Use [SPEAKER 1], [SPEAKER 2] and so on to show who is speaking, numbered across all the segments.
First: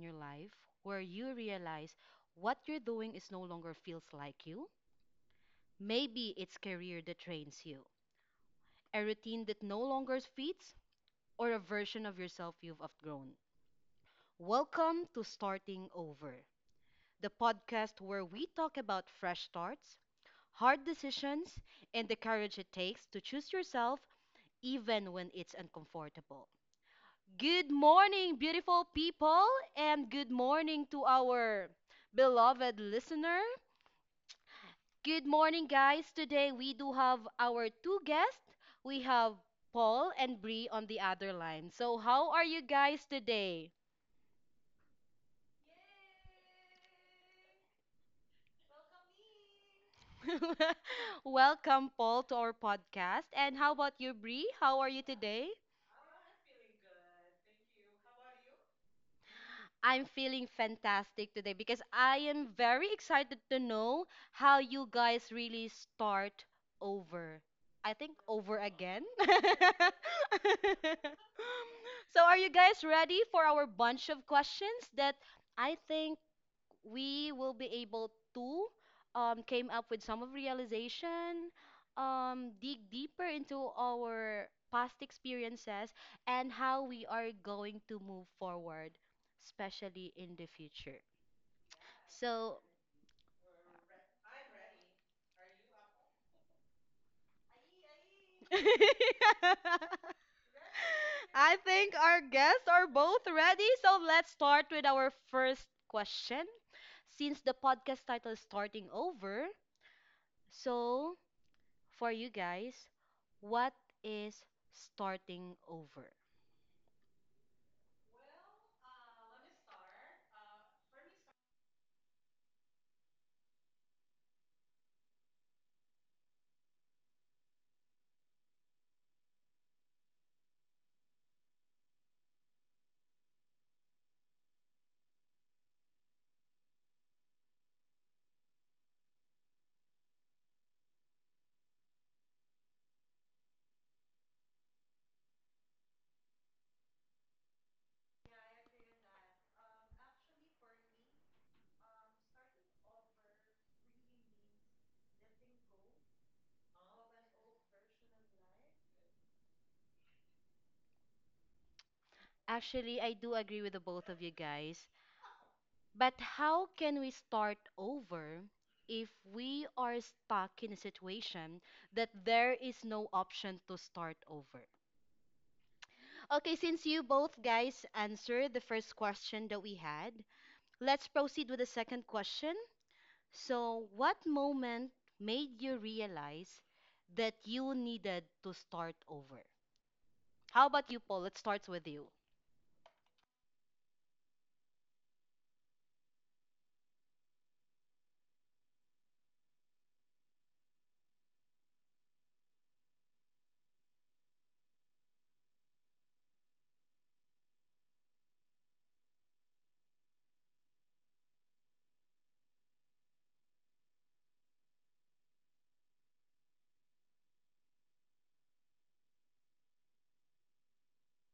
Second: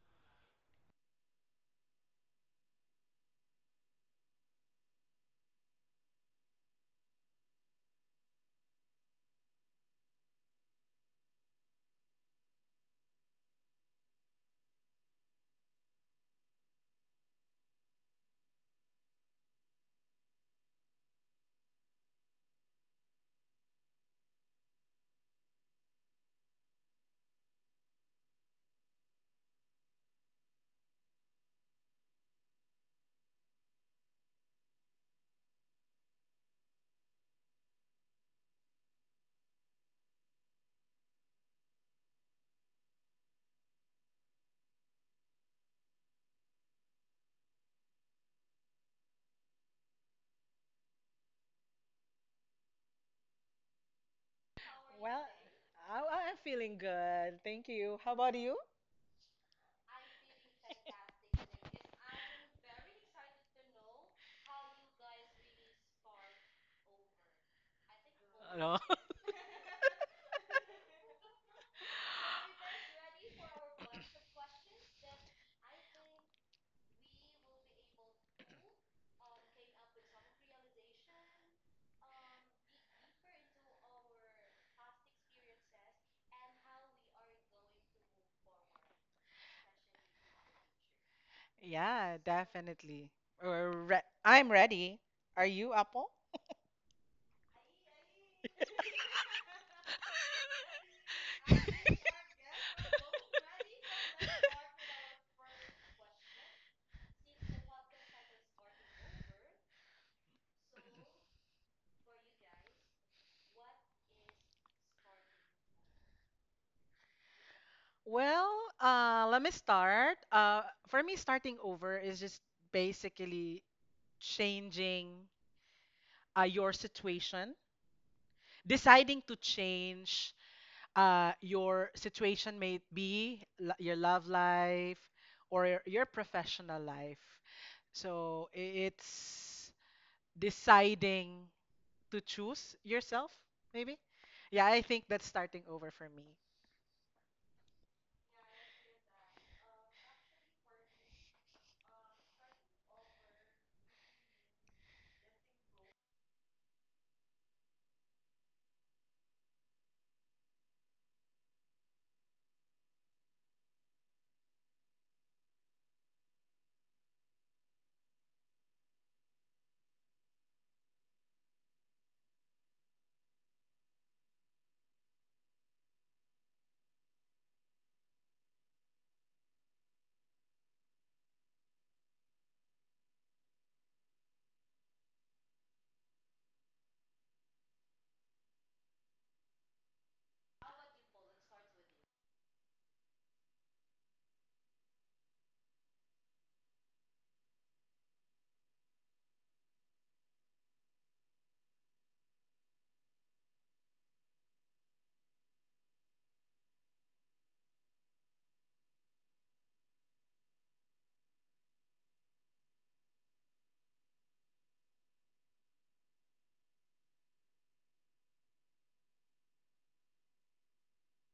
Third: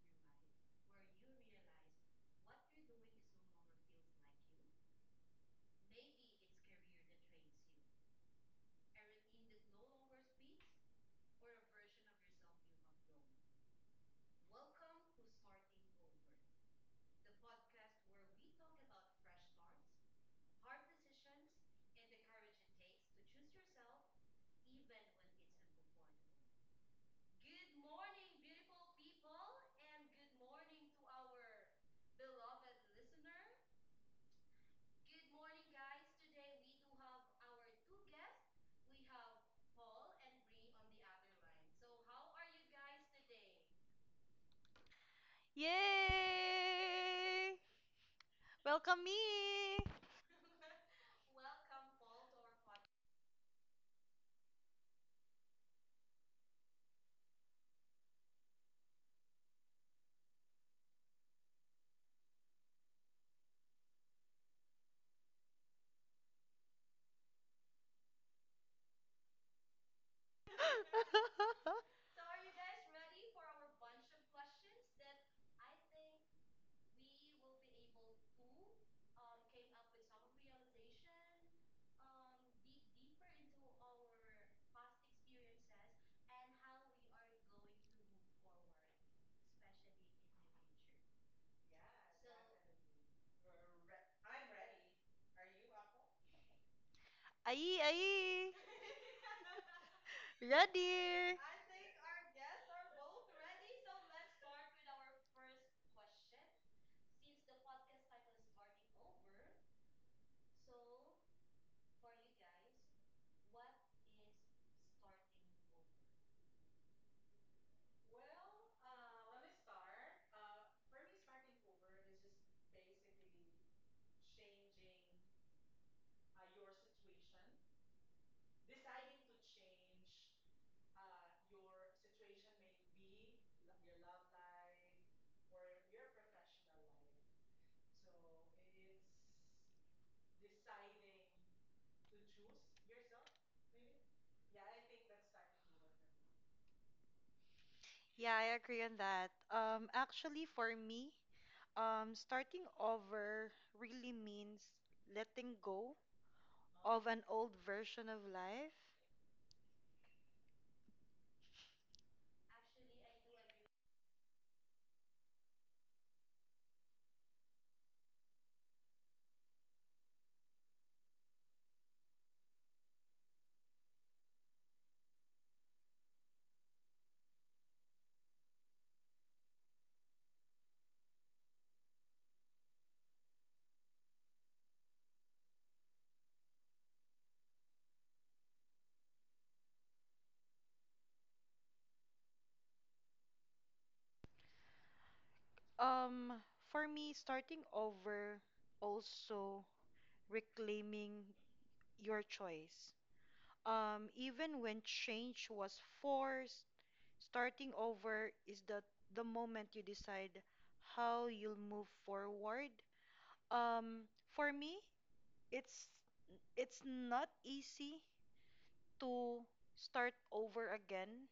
[SPEAKER 1] your life where you realize what you're doing is no longer feels like you? Maybe it's career that trains you, a routine that no longer fits, or a version of yourself you've outgrown. Welcome to Starting Over, the podcast where we talk about fresh starts, hard decisions, and the courage it takes to choose yourself even when it's uncomfortable. Good morning, beautiful people, and good morning to our beloved listener. Good morning, guys. Today we do have our two guests. We have Paul and Bree on the other line. So, how are you guys today?
[SPEAKER 2] Yay! Welcome me!
[SPEAKER 1] Welcome, Paul, to our podcast. And how about you, Bree? How are you
[SPEAKER 3] Well,
[SPEAKER 1] today?
[SPEAKER 3] I am feeling good. Thank you. How about you?
[SPEAKER 1] I'm feeling fantastic today because I am very excited to know how you guys really start over. I think over
[SPEAKER 3] No.
[SPEAKER 1] again. So, are you guys ready for our bunch of questions that I think we will be able to came up with some of realization, dig deeper into our past experiences and how we are going to move forward, especially in the future?
[SPEAKER 3] Yeah,
[SPEAKER 1] So,
[SPEAKER 3] definitely. I'm ready. Are you, Apple?
[SPEAKER 2] Ayi, ayi! Ready?
[SPEAKER 1] I think our guests are both ready. So let's start with our first question. Since the podcast title is starting over, so for you guys, what is starting over?
[SPEAKER 3] Well, let me start. For me, starting over is just basically changing your situation. Deciding to change your situation, may be your love life or your professional life. So it's deciding to choose yourself, maybe. Yeah, I think that's starting over for me.
[SPEAKER 2] Yeah, I agree on that. Actually, for me, starting over really means letting go of an old version of life.
[SPEAKER 1] Actually, I do agree with the both of you guys, but how can we start over if we are stuck in a situation that there is no option to start over? Okay, since you both guys answered the first question that we had, let's proceed with the second question. So, what moment made you realize that you needed to start over? How about you, Paul? Let's start with you.
[SPEAKER 2] Um, for me, starting over also reclaiming your choice. Even when change was forced, starting over is the moment you decide how you'll move forward. For me, it's it's not easy to start over again.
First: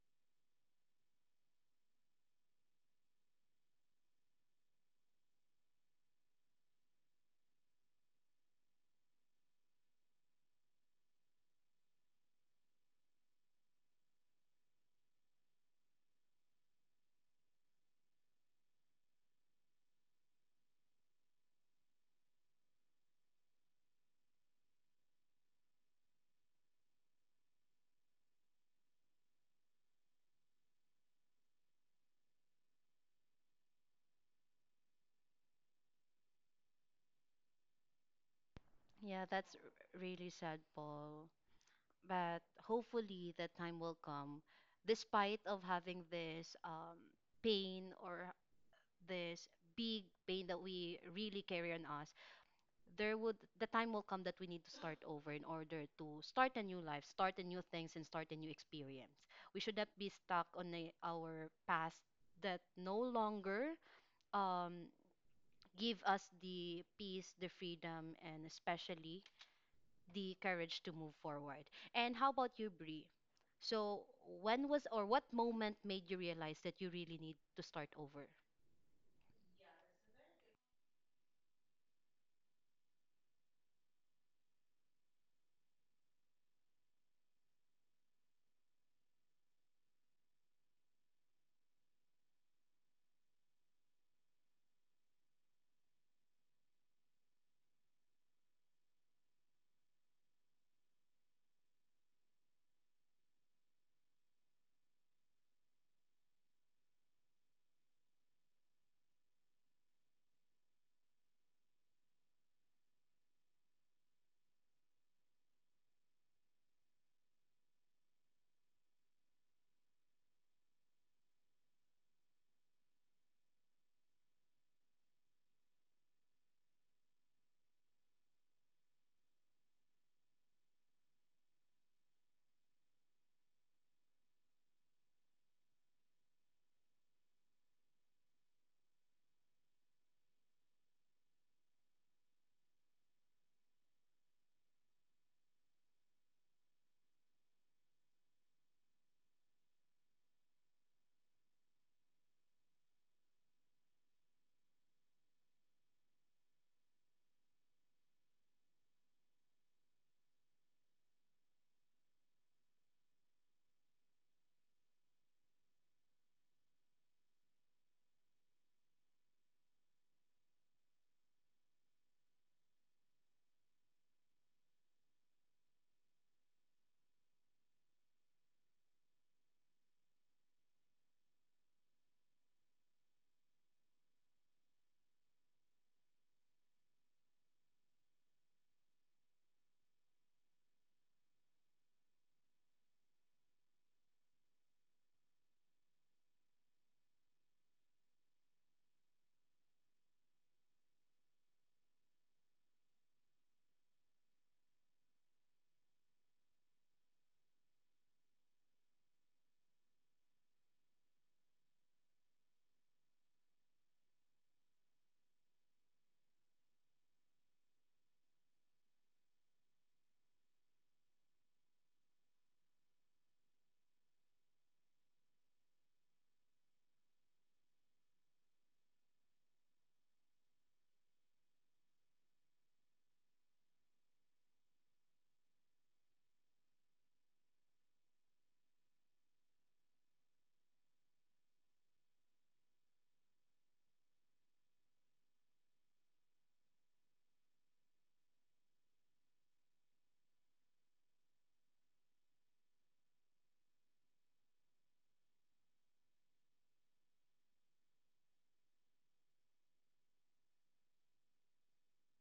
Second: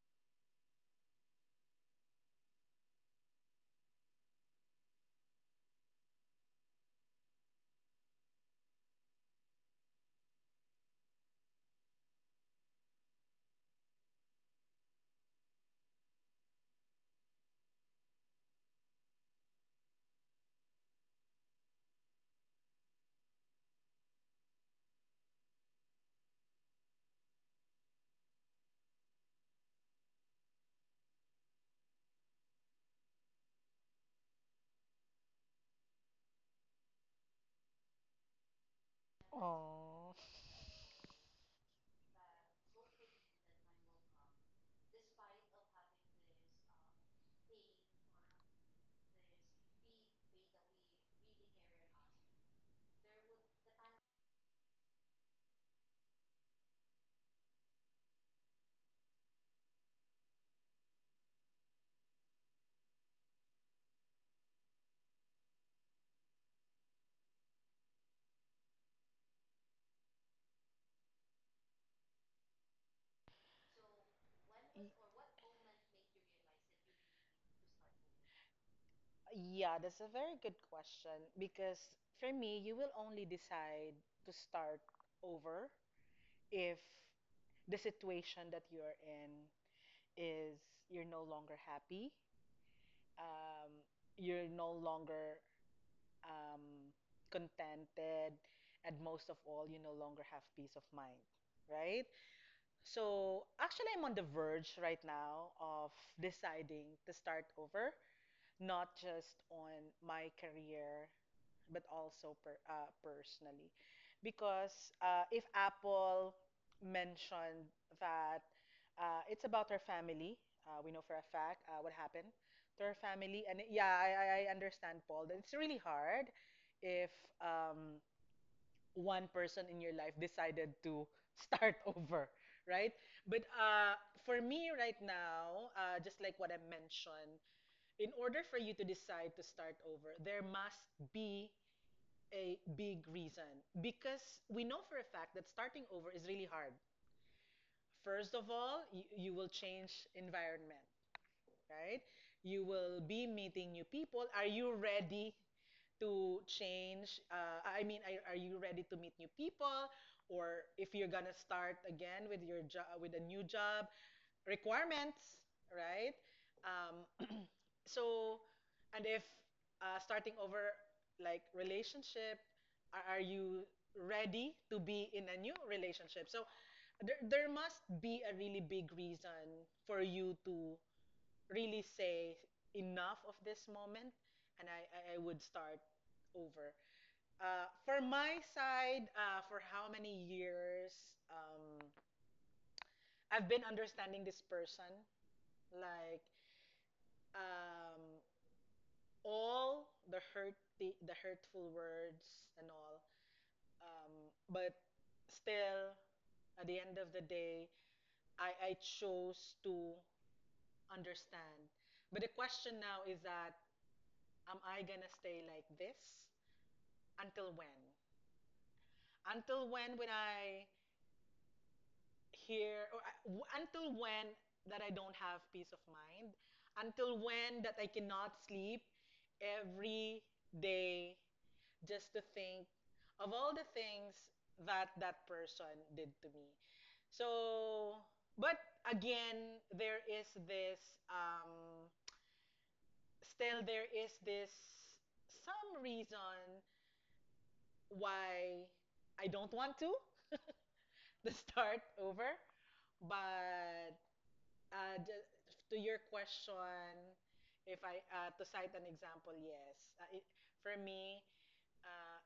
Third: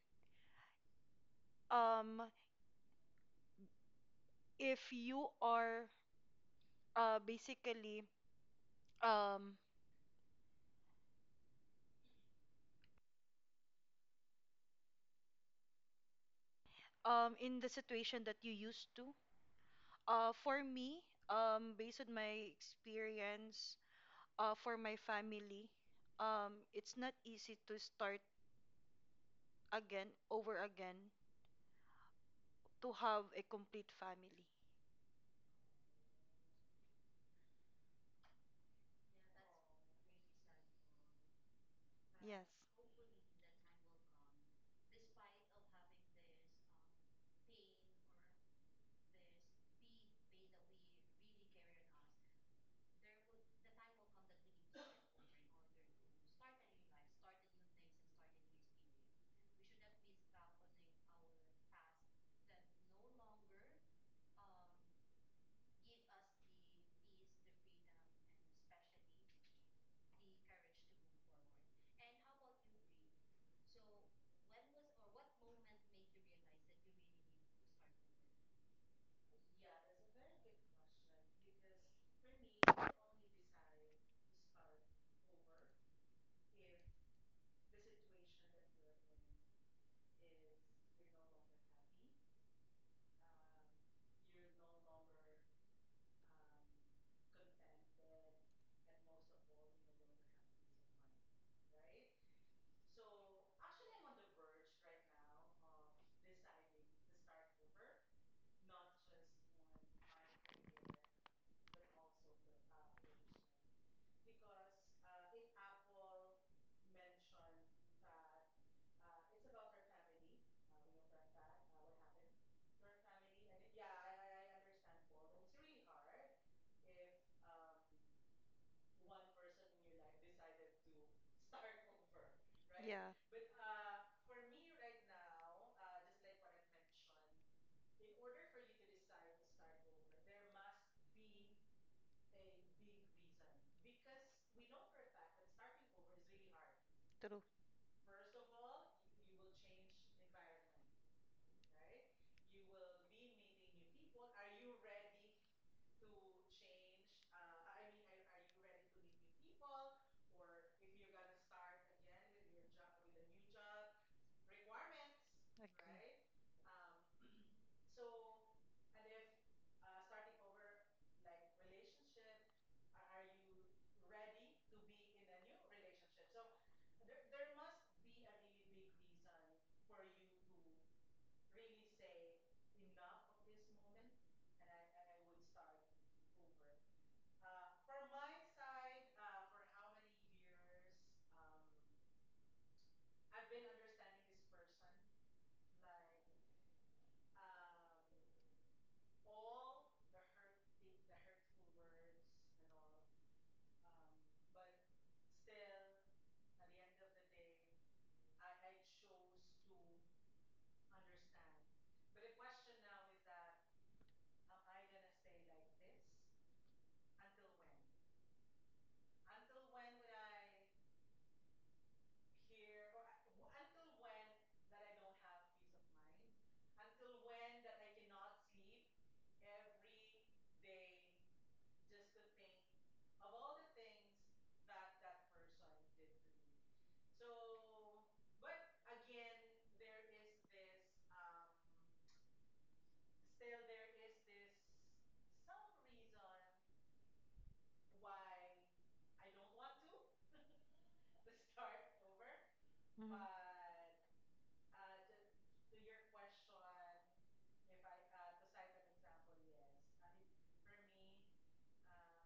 [SPEAKER 2] Um, if you are basically um, in the situation that you used to. For me, based on my experience, for my family, it's not easy to start again, over again, to have a complete family.
[SPEAKER 1] Yeah, that's
[SPEAKER 3] Oh.
[SPEAKER 1] really sad, Paul. But
[SPEAKER 2] Yes.
[SPEAKER 1] hopefully that time will come, despite of having this pain or this big pain that we really carry on us. There would the time will come that we need to start over in order to start a new life, start a new things, and start a new experience. We should not be stuck on our past that no longer um, give us the peace, the freedom, and especially the courage to move forward. And how about you, Brie? So, when was
[SPEAKER 3] Y-
[SPEAKER 1] or what moment made you realize that you really need to start over?
[SPEAKER 3] Yeah, that's a very good question because for me, you will only decide to start over if the situation that you're in is you're no longer happy, um, you're no longer um, contented, and most of all, you no longer have peace of mind, right? So actually, I'm on the verge right now of deciding to start over, not just on my career but also personally. Because if Apple mentioned that it's about her family, we know for a fact what happened to her family. And yeah, I understand, Paul, that it's really hard if um, one person in your life decided to start over, right?
[SPEAKER 2] Yeah,
[SPEAKER 3] But for me right now, just like what I mentioned, in order for you to decide to start over, there must be a big reason because we know for a fact that starting over is really hard.
[SPEAKER 2] true.
[SPEAKER 3] First of all, you will change environment, right? You will be meeting new people. Are you ready to change? I mean, are you ready to meet new people? Or if you're gonna start again with your job, with a new job, requirements, right?
[SPEAKER 2] Agree.
[SPEAKER 3] Um, so and if starting over like relationship, are you ready to be in a new relationship? So there must be a really big reason for you to really say enough of this moment, and I would start over. For my side, for how many years um, I've been understanding this person, like, um, all the hurt, the hurtful words, and all, um, but still at the end of the day, I chose to understand. But the question now is, that am I going to stay like this? Until when? Until when? When I hear, or until when that I don't have peace of mind, until when that I cannot sleep every day, just to think of all the things that that person did to me. So, but again, there is this, still there is this some reason why I don't want to to start over.
[SPEAKER 2] Mhm.
[SPEAKER 3] But uh, ju- to your question, if I to cite an example, yes, it, for me. Um,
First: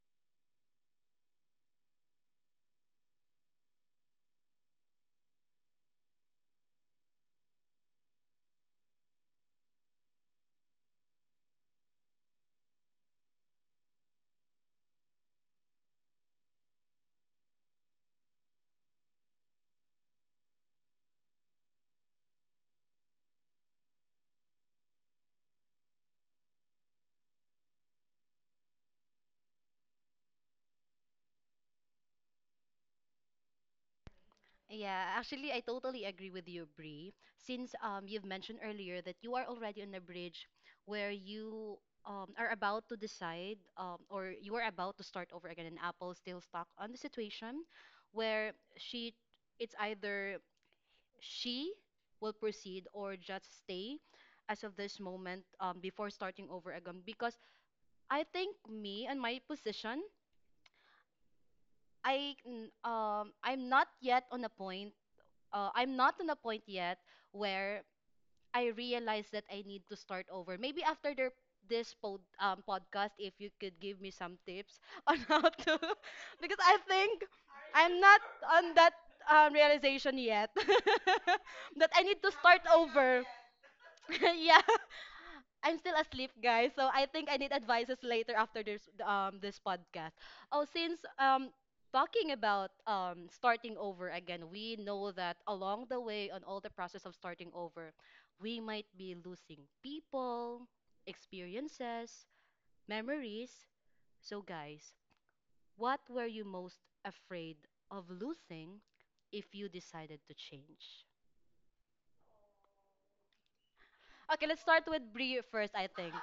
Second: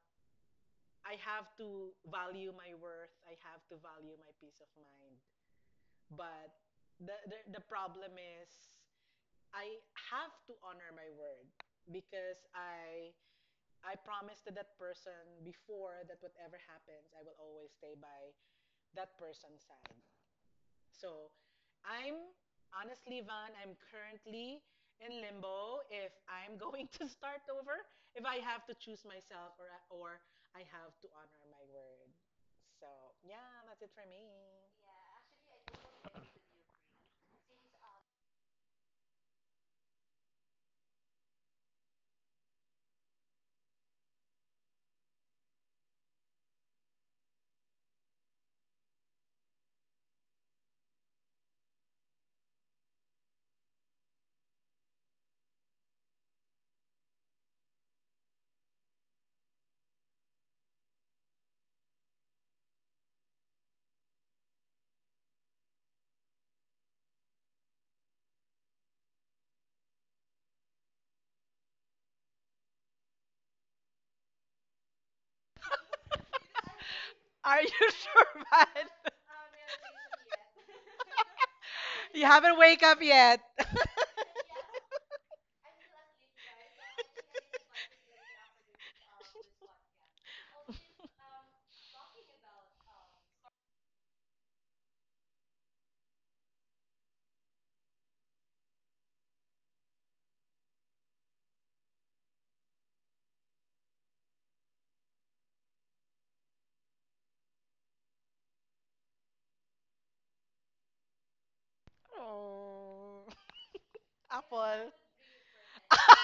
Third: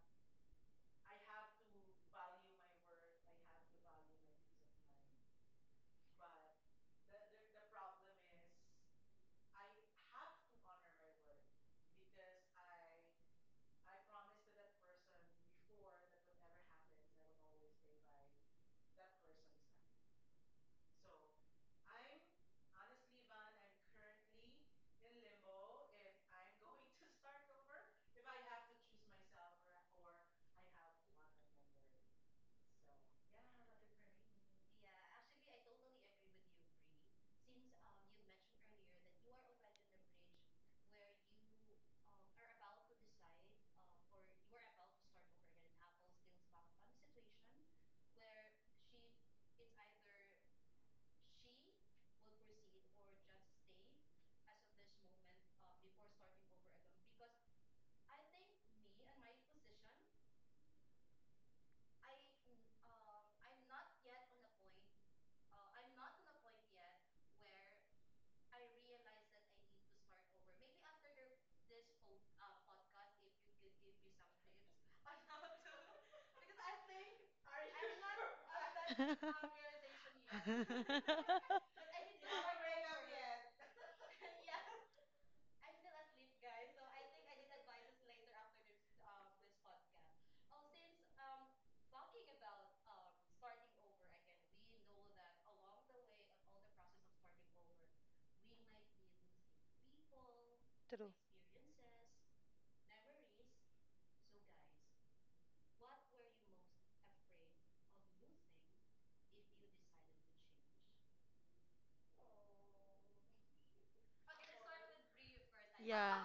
[SPEAKER 3] I have to value my worth. I have to value my peace of mind. But the problem is, I have to honor my word, because I promised to that person before that, whatever happens, I will always stay by that person's side. So I'm honestly, Van, I'm currently in limbo if I'm going to start over, if I have to choose myself, or or I have to honor my word. So yeah, that's it for me.
[SPEAKER 1] Yeah, actually, I totally agree with you, Bree. Since you've mentioned earlier that you are already on a bridge where you are about to decide or you are about to start over again, and Apple still stuck on the situation where she it's either she will proceed or just stay as of this moment before starting over again, because I think me and my position, I'm not yet on a point, I'm not on a point yet where I realize that I need to start over, maybe after their this podcast, if you could give me some tips on how to because I think
[SPEAKER 3] Are you
[SPEAKER 1] I'm not
[SPEAKER 3] sure, man?
[SPEAKER 1] on that realization yet that I need
[SPEAKER 3] You
[SPEAKER 1] to
[SPEAKER 3] haven't
[SPEAKER 1] start
[SPEAKER 3] wake up
[SPEAKER 1] over.
[SPEAKER 3] yet.
[SPEAKER 1] Yeah, I'm still asleep, guys. So I think I need advices later after this this podcast. Oh, since talking about starting over again, we know that along the way on all the process of starting over, we might be losing people,
[SPEAKER 2] True.
[SPEAKER 1] experiences, memories. So guys, what were you most afraid of losing if you decided to change?
[SPEAKER 3] Oh.
[SPEAKER 1] Okay, let's start
[SPEAKER 3] Apple.
[SPEAKER 1] with Brie first, I think.
[SPEAKER 2] Yeah.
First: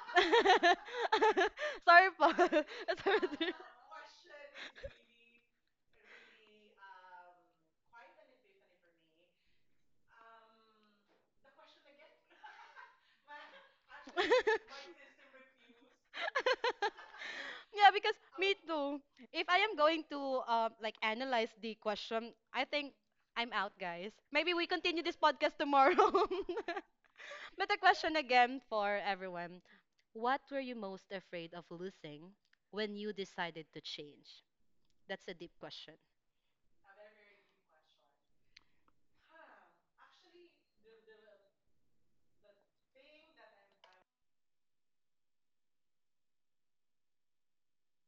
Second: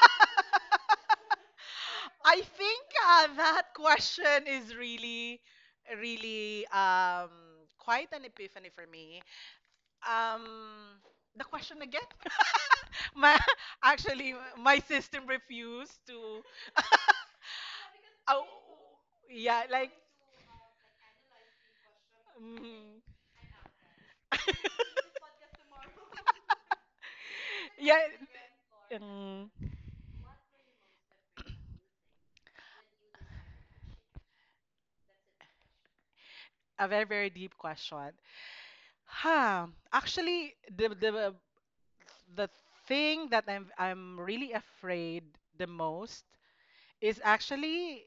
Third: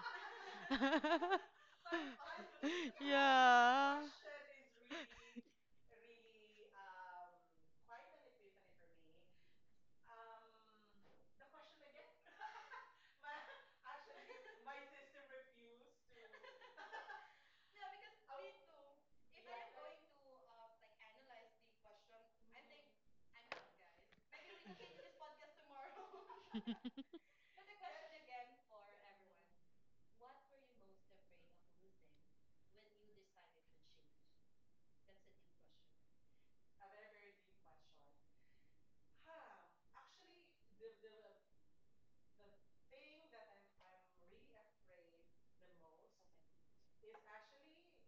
[SPEAKER 1] Sorry, Paul.
[SPEAKER 3] I think
[SPEAKER 1] Let's start with Brie.
[SPEAKER 3] that
[SPEAKER 2] yeah.
[SPEAKER 3] question is really, really quite an epiphany for me. Um, the question again? my Actually, my system refused to.
[SPEAKER 1] Yeah, because
[SPEAKER 3] Oh,
[SPEAKER 1] me too. If I
[SPEAKER 3] yeah,
[SPEAKER 1] am
[SPEAKER 3] like.
[SPEAKER 1] going to like analyze the question, I think
[SPEAKER 3] Mm.
[SPEAKER 1] I'm out, guys. Maybe we continue this podcast tomorrow. But the
[SPEAKER 3] Yeah.
[SPEAKER 1] question again for
[SPEAKER 3] mm,
[SPEAKER 1] everyone. What were you most afraid of losing when you decided to change? That's a deep question.
[SPEAKER 3] a very, very deep question. Huh. Actually, the thing that I'm really afraid the most is actually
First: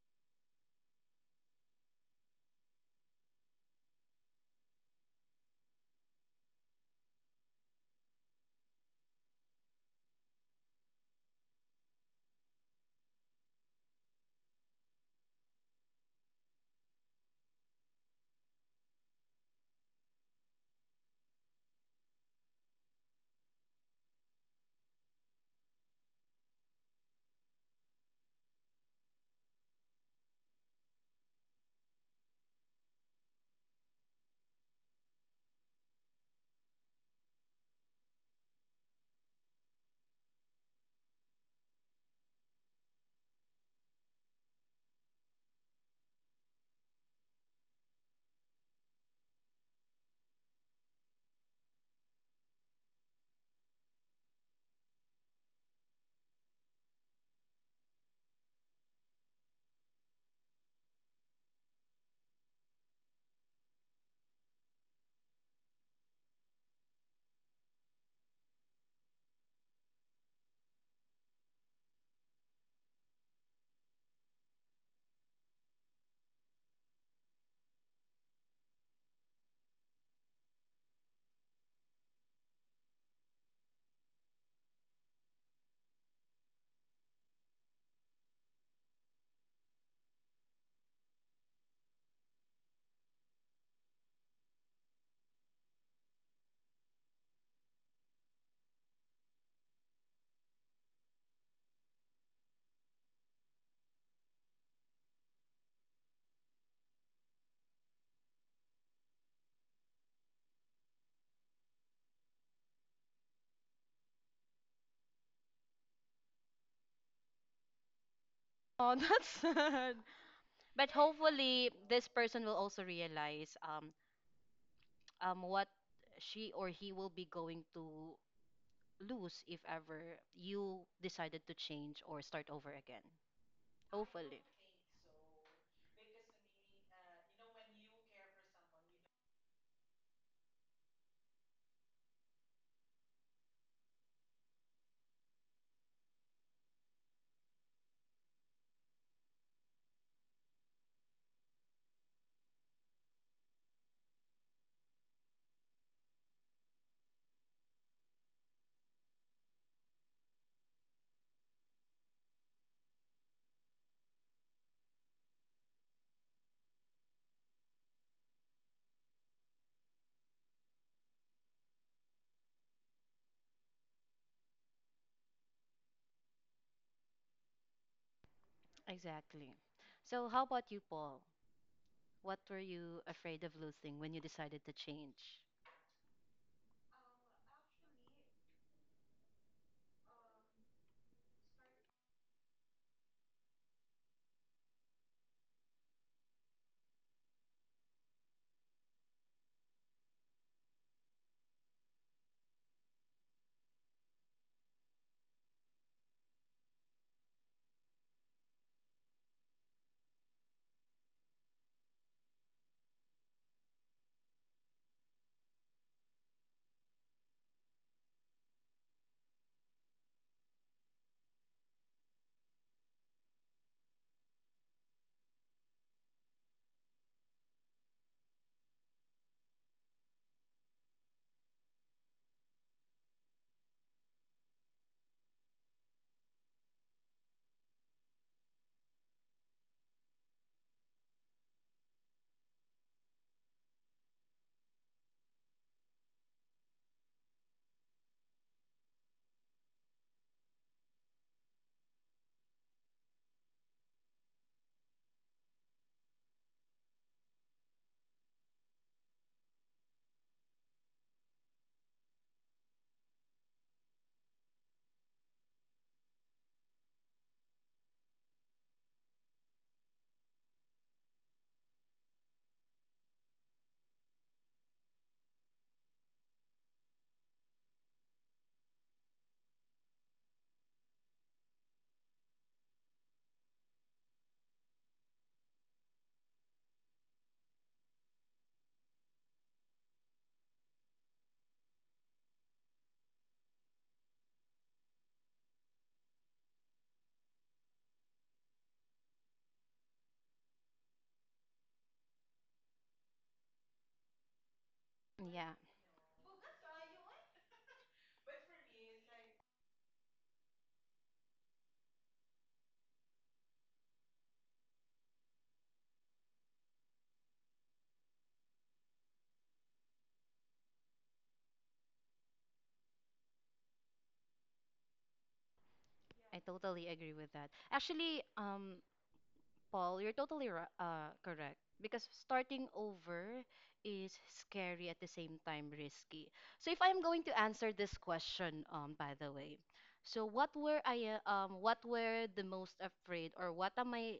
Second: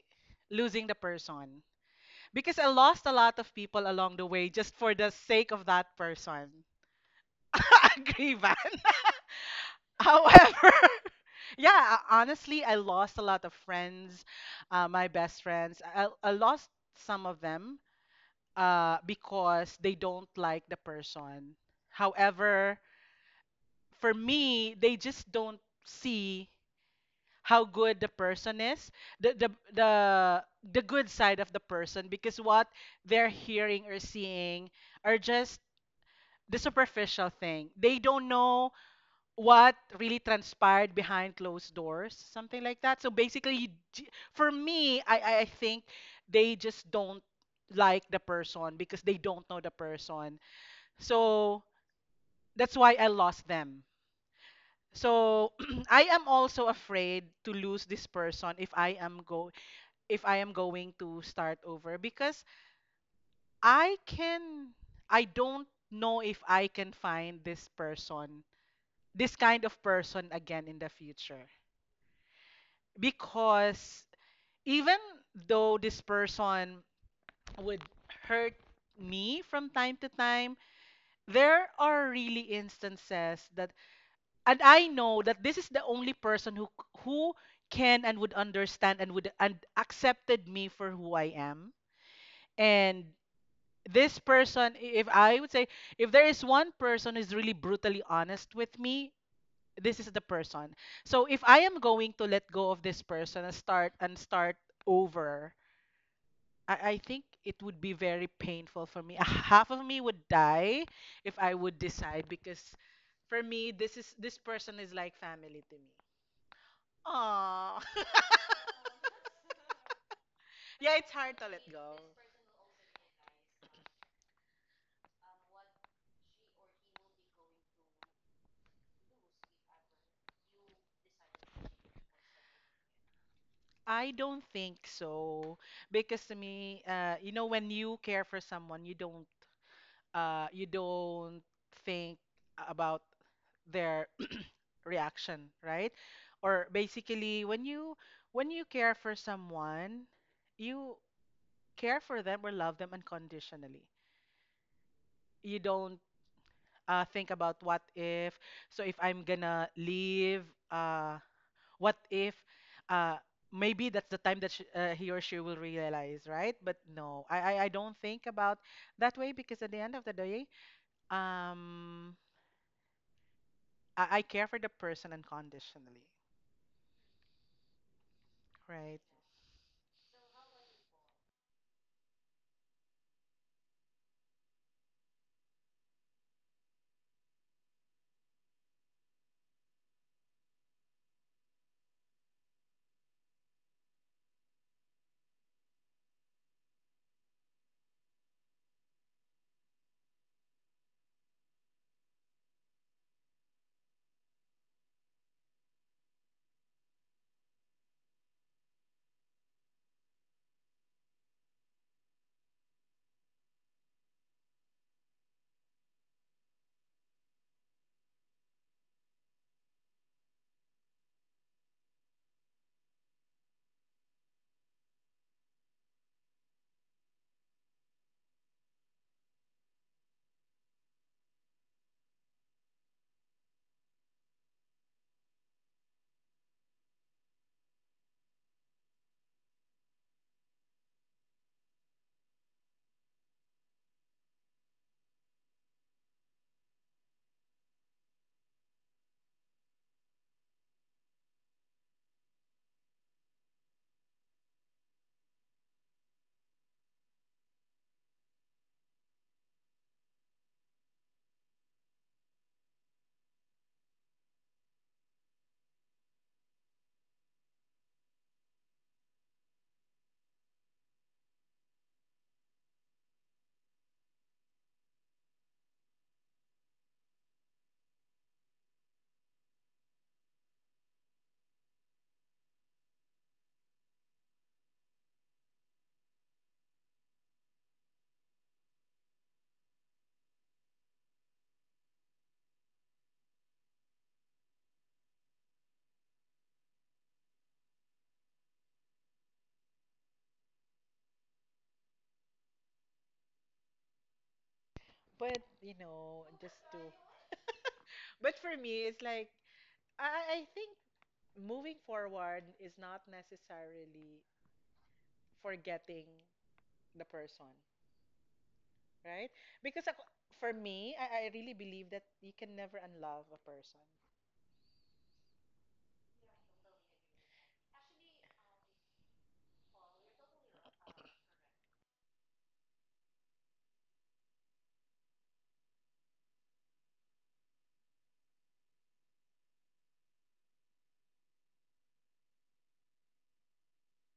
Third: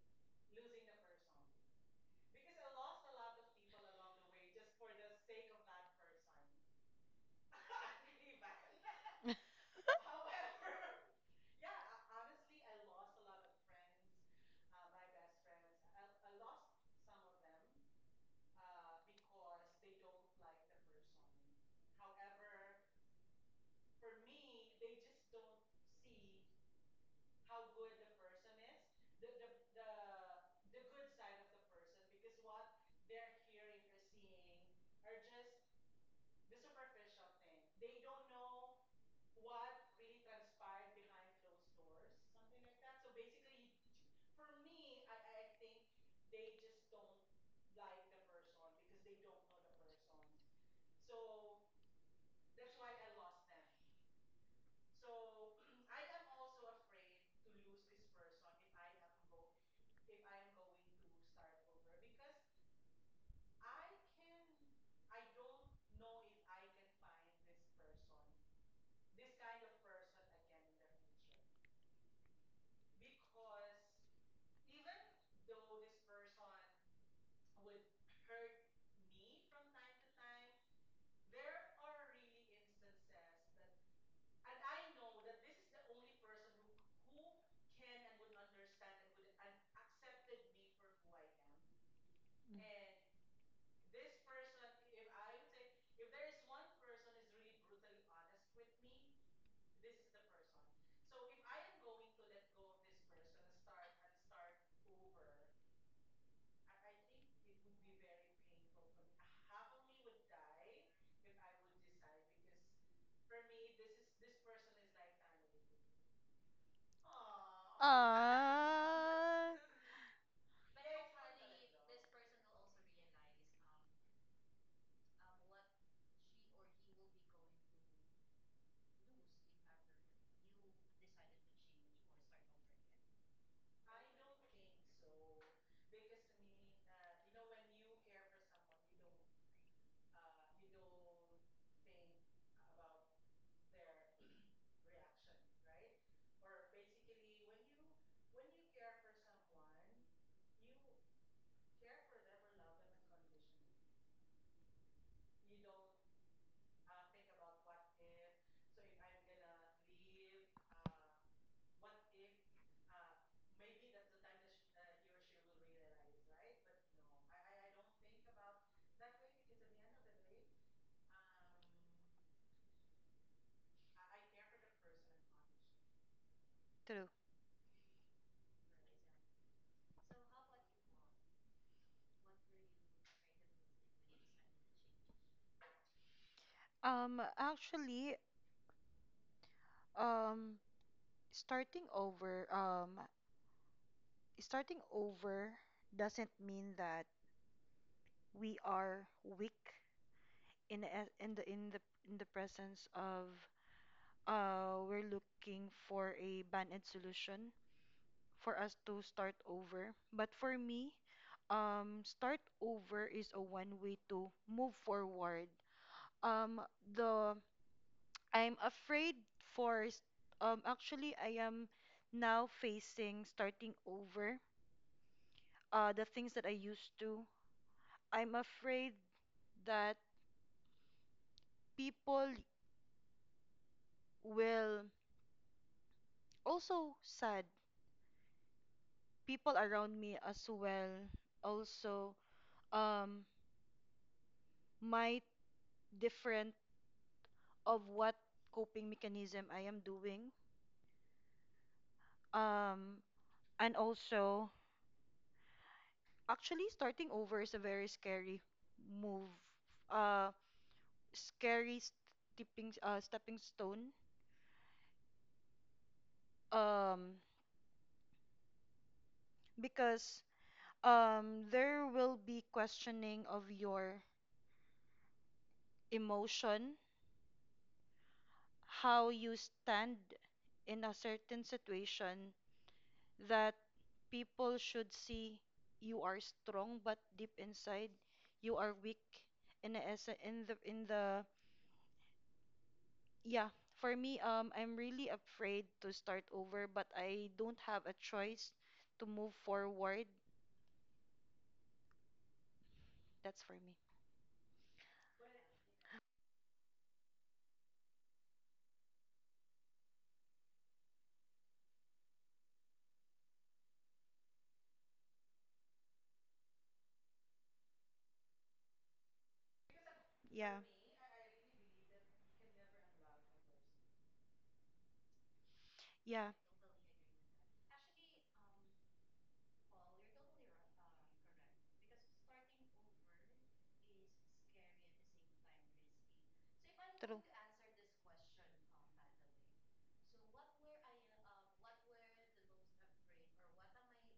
[SPEAKER 3] losing the person, because I lost a lot of people along the way just for the sake of that person. Agree, Van. However, yeah, honestly, I lost a lot of friends, my best friends. I lost some of them because they don't like the person. However, for me, they just don't see how good the person is, the the the the good side of the person, because what they're hearing or seeing are just the superficial thing. They don't know what really transpired behind closed doors, something like that. So basically, for me, I think they just don't like the person because they don't know the person. So that's why I lost them. So I am also afraid to lose this person, if I am going to start over, because I can I don't know if I can find this person, this kind of person, again in the future. Because even though this person would hurt me from time to time, there are really instances that, and I know that this is the only person who who can and would understand and would and accepted me for who I am. And this person, if I would say, if there is one person who's really brutally honest with me, this is the person. So if I am going to let go of this person and start over, I think it would be very painful for me. Half of me would die if I would decide, because for me, this person is like family to me. Aww.
[SPEAKER 1] Oh, that's
[SPEAKER 2] Uh,
[SPEAKER 1] sad. But
[SPEAKER 3] Yeah, it's hard to let
[SPEAKER 1] hopefully,
[SPEAKER 3] go.
[SPEAKER 1] this person will also realize what she or he will be going to lose if ever you decided to change or start over again.
[SPEAKER 3] I
[SPEAKER 1] Hopefully.
[SPEAKER 3] don't think so, because to me, when you care for someone, you don't, you don't think about their reaction, right? Or basically, when you care for someone, you care for them or love them unconditionally. You don't think about what if. So if I'm gonna leave, what if, uh maybe that's the time that sh he or she will realize, right? But no, I don't think about that way, because at the end of the day, um I care for the person unconditionally,
[SPEAKER 2] true.
[SPEAKER 3] right?
[SPEAKER 1] Exactly. So, how about you, Paul? What were you afraid of losing when you decided to change?
[SPEAKER 2] Actually, um, starting over, um, starting over doesn't mean that we are weak in the in the presence of we're looking for a band-aid solution for us to start over. But for me, start over is a one way to move forward. Um, the I'm afraid for actually I am now facing starting over the things that I used to. I'm afraid that people will also sad. People around me as well also um might different of what coping mechanism I am doing. Um and also actually starting over is a very scary move. Uh, scary stepping stepping stone um because there will be questioning of your emotion, how you stand in a certain situation that people should see you are strong but deep inside you are weak in the essa- in the yeah, for me, I'm really afraid to start over but I don't have a choice to move forward. That's for me.
[SPEAKER 3] But
[SPEAKER 1] Yeah,
[SPEAKER 3] just to— But for me, it's like, I think moving forward is not necessarily forgetting the person, right? because ako- for
[SPEAKER 2] Yeah,
[SPEAKER 3] me, I really believe that you can never unlove a person,
[SPEAKER 2] yeah,
[SPEAKER 1] I totally agree with that. Actually, Paul, you're totally correct. Because starting over is scary at the same time risky. So if I'm going
[SPEAKER 2] true.
[SPEAKER 1] to answer this question, by the way, so what were the most afraid, or what am I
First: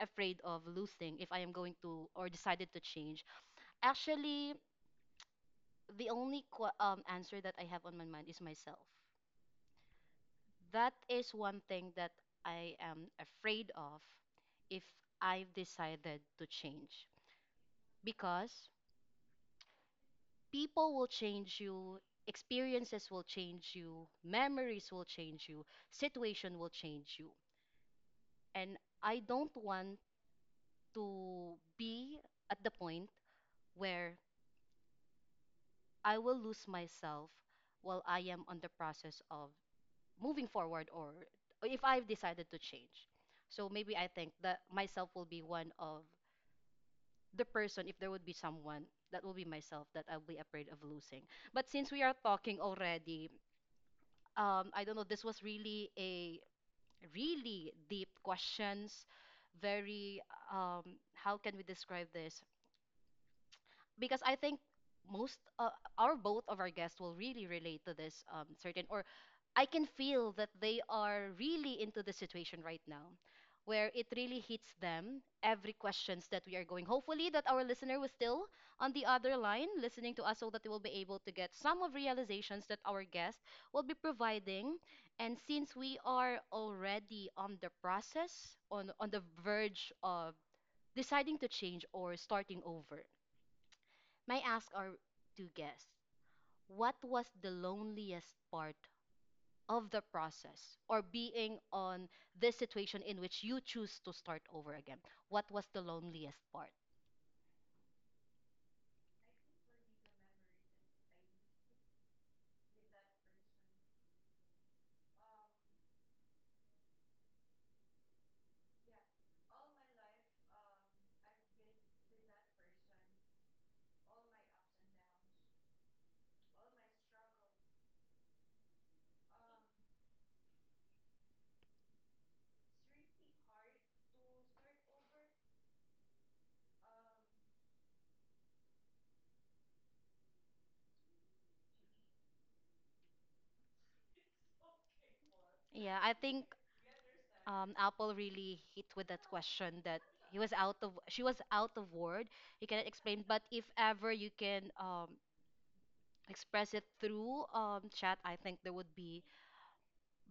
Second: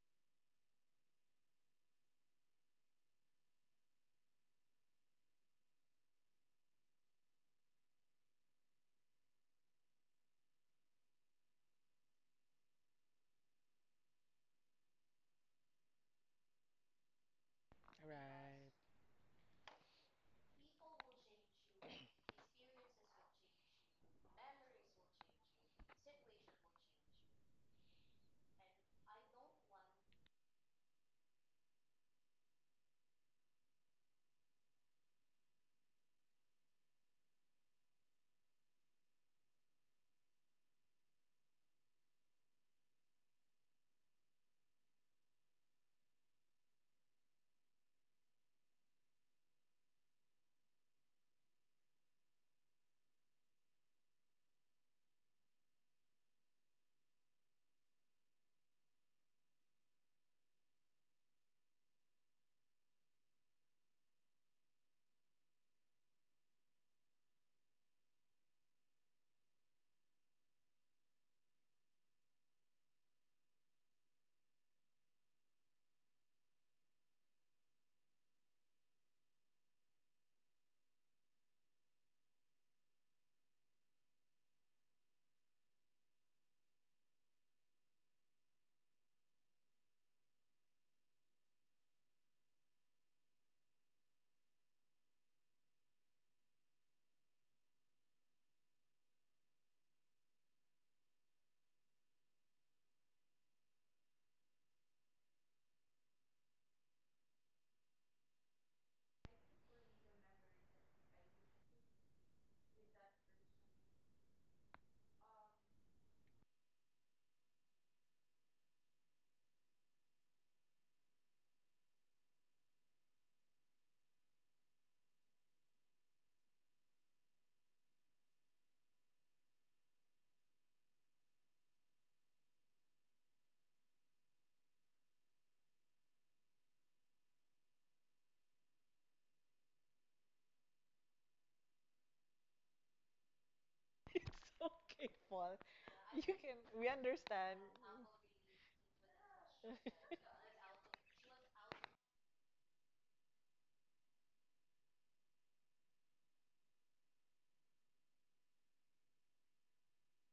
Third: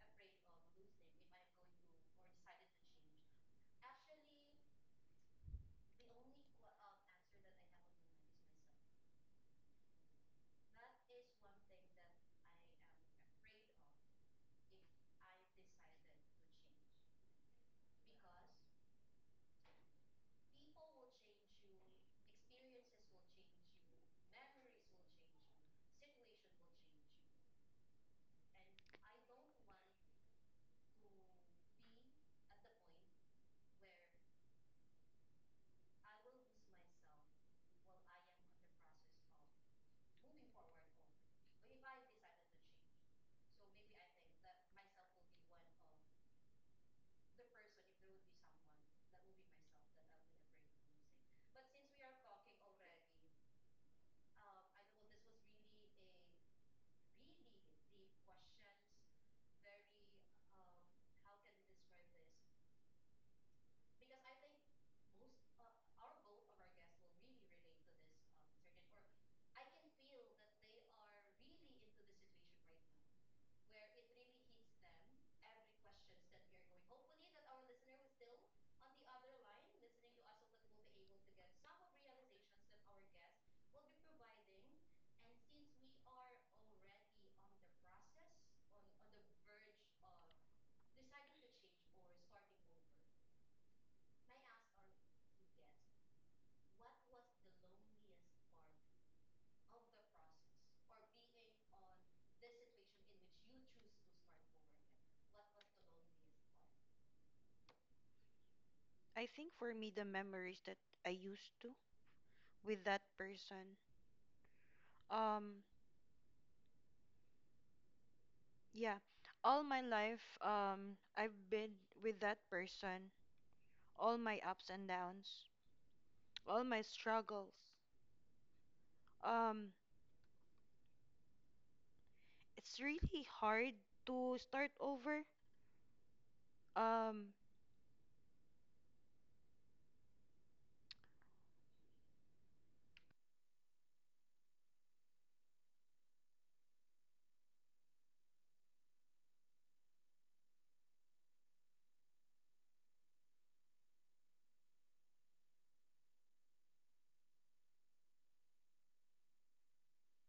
[SPEAKER 1] afraid of losing if I am going to or decided to change? Actually, the only answer that I have on my mind is myself. That is one thing that I am afraid of if I've decided to change, because
[SPEAKER 3] right?
[SPEAKER 1] people will change you, experiences will change you, memories will change you, situation will change you. And I don't want to be at the point where I will lose myself while I am on the process of moving forward or if I've decided to change. So maybe I think that myself will be one of the person, if there would be someone, that will be myself that I'll be afraid of losing. But since we are talking already, I don't know, this was really a really deep questions, very, um, how can we describe this? Because I think most, our both of our guests will really relate to this certain or I can feel that they are really into the situation right now where it really hits them every questions that we are going, hopefully that our listener was still on the other line listening to us so that they will be able to get some of realizations that our guest will be providing. And since we are already on the process on the verge of deciding to change or starting over, may I ask our two guests, what was the loneliest part of the process or being on this situation in which you choose to start over again? What was the loneliest part?
[SPEAKER 2] I think for me, the memories that I used to with that person, um, yeah, all my life, I've been with that person, all my ups and downs, all my struggles. Um, it's really hard to start over. Um,
[SPEAKER 3] It's okay, Paul.
[SPEAKER 1] Yeah, I
[SPEAKER 3] You
[SPEAKER 1] think
[SPEAKER 3] can, we understand.
[SPEAKER 1] Apple really hit with that question that he was out of she was out of word. He cannot explain, but if ever you can express it through chat, I think there would be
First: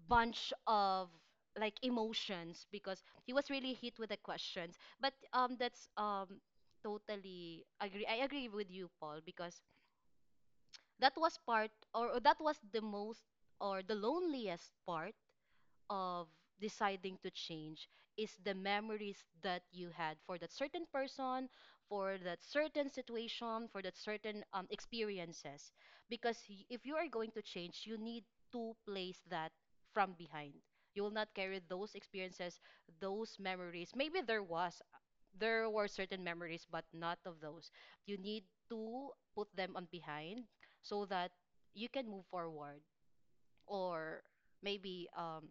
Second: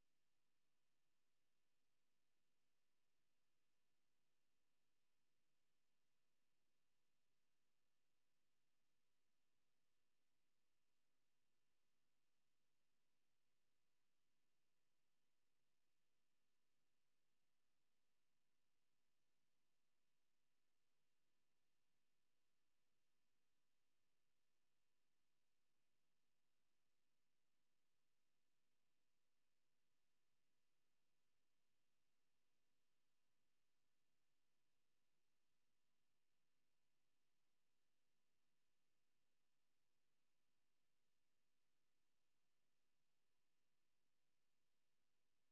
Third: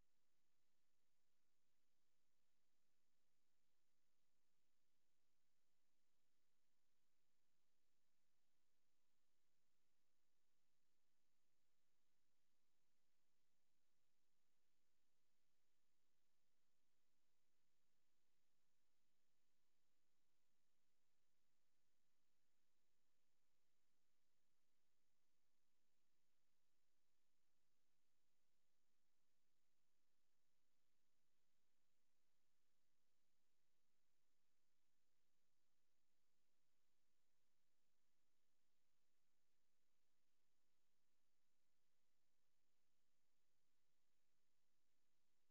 [SPEAKER 1] bunch of like emotions because he was really hit with the questions. But that's totally agree. I agree with you, Paul, because that was part, or that was the most, or the loneliest part of deciding to change is the memories that you had for that certain person, for that certain situation, for that certain experiences. Because if you are going to change, you need to place that from behind. You will not carry those experiences, those memories. Maybe there were certain memories, but not of those. You need to put them on behind so that you can move forward or maybe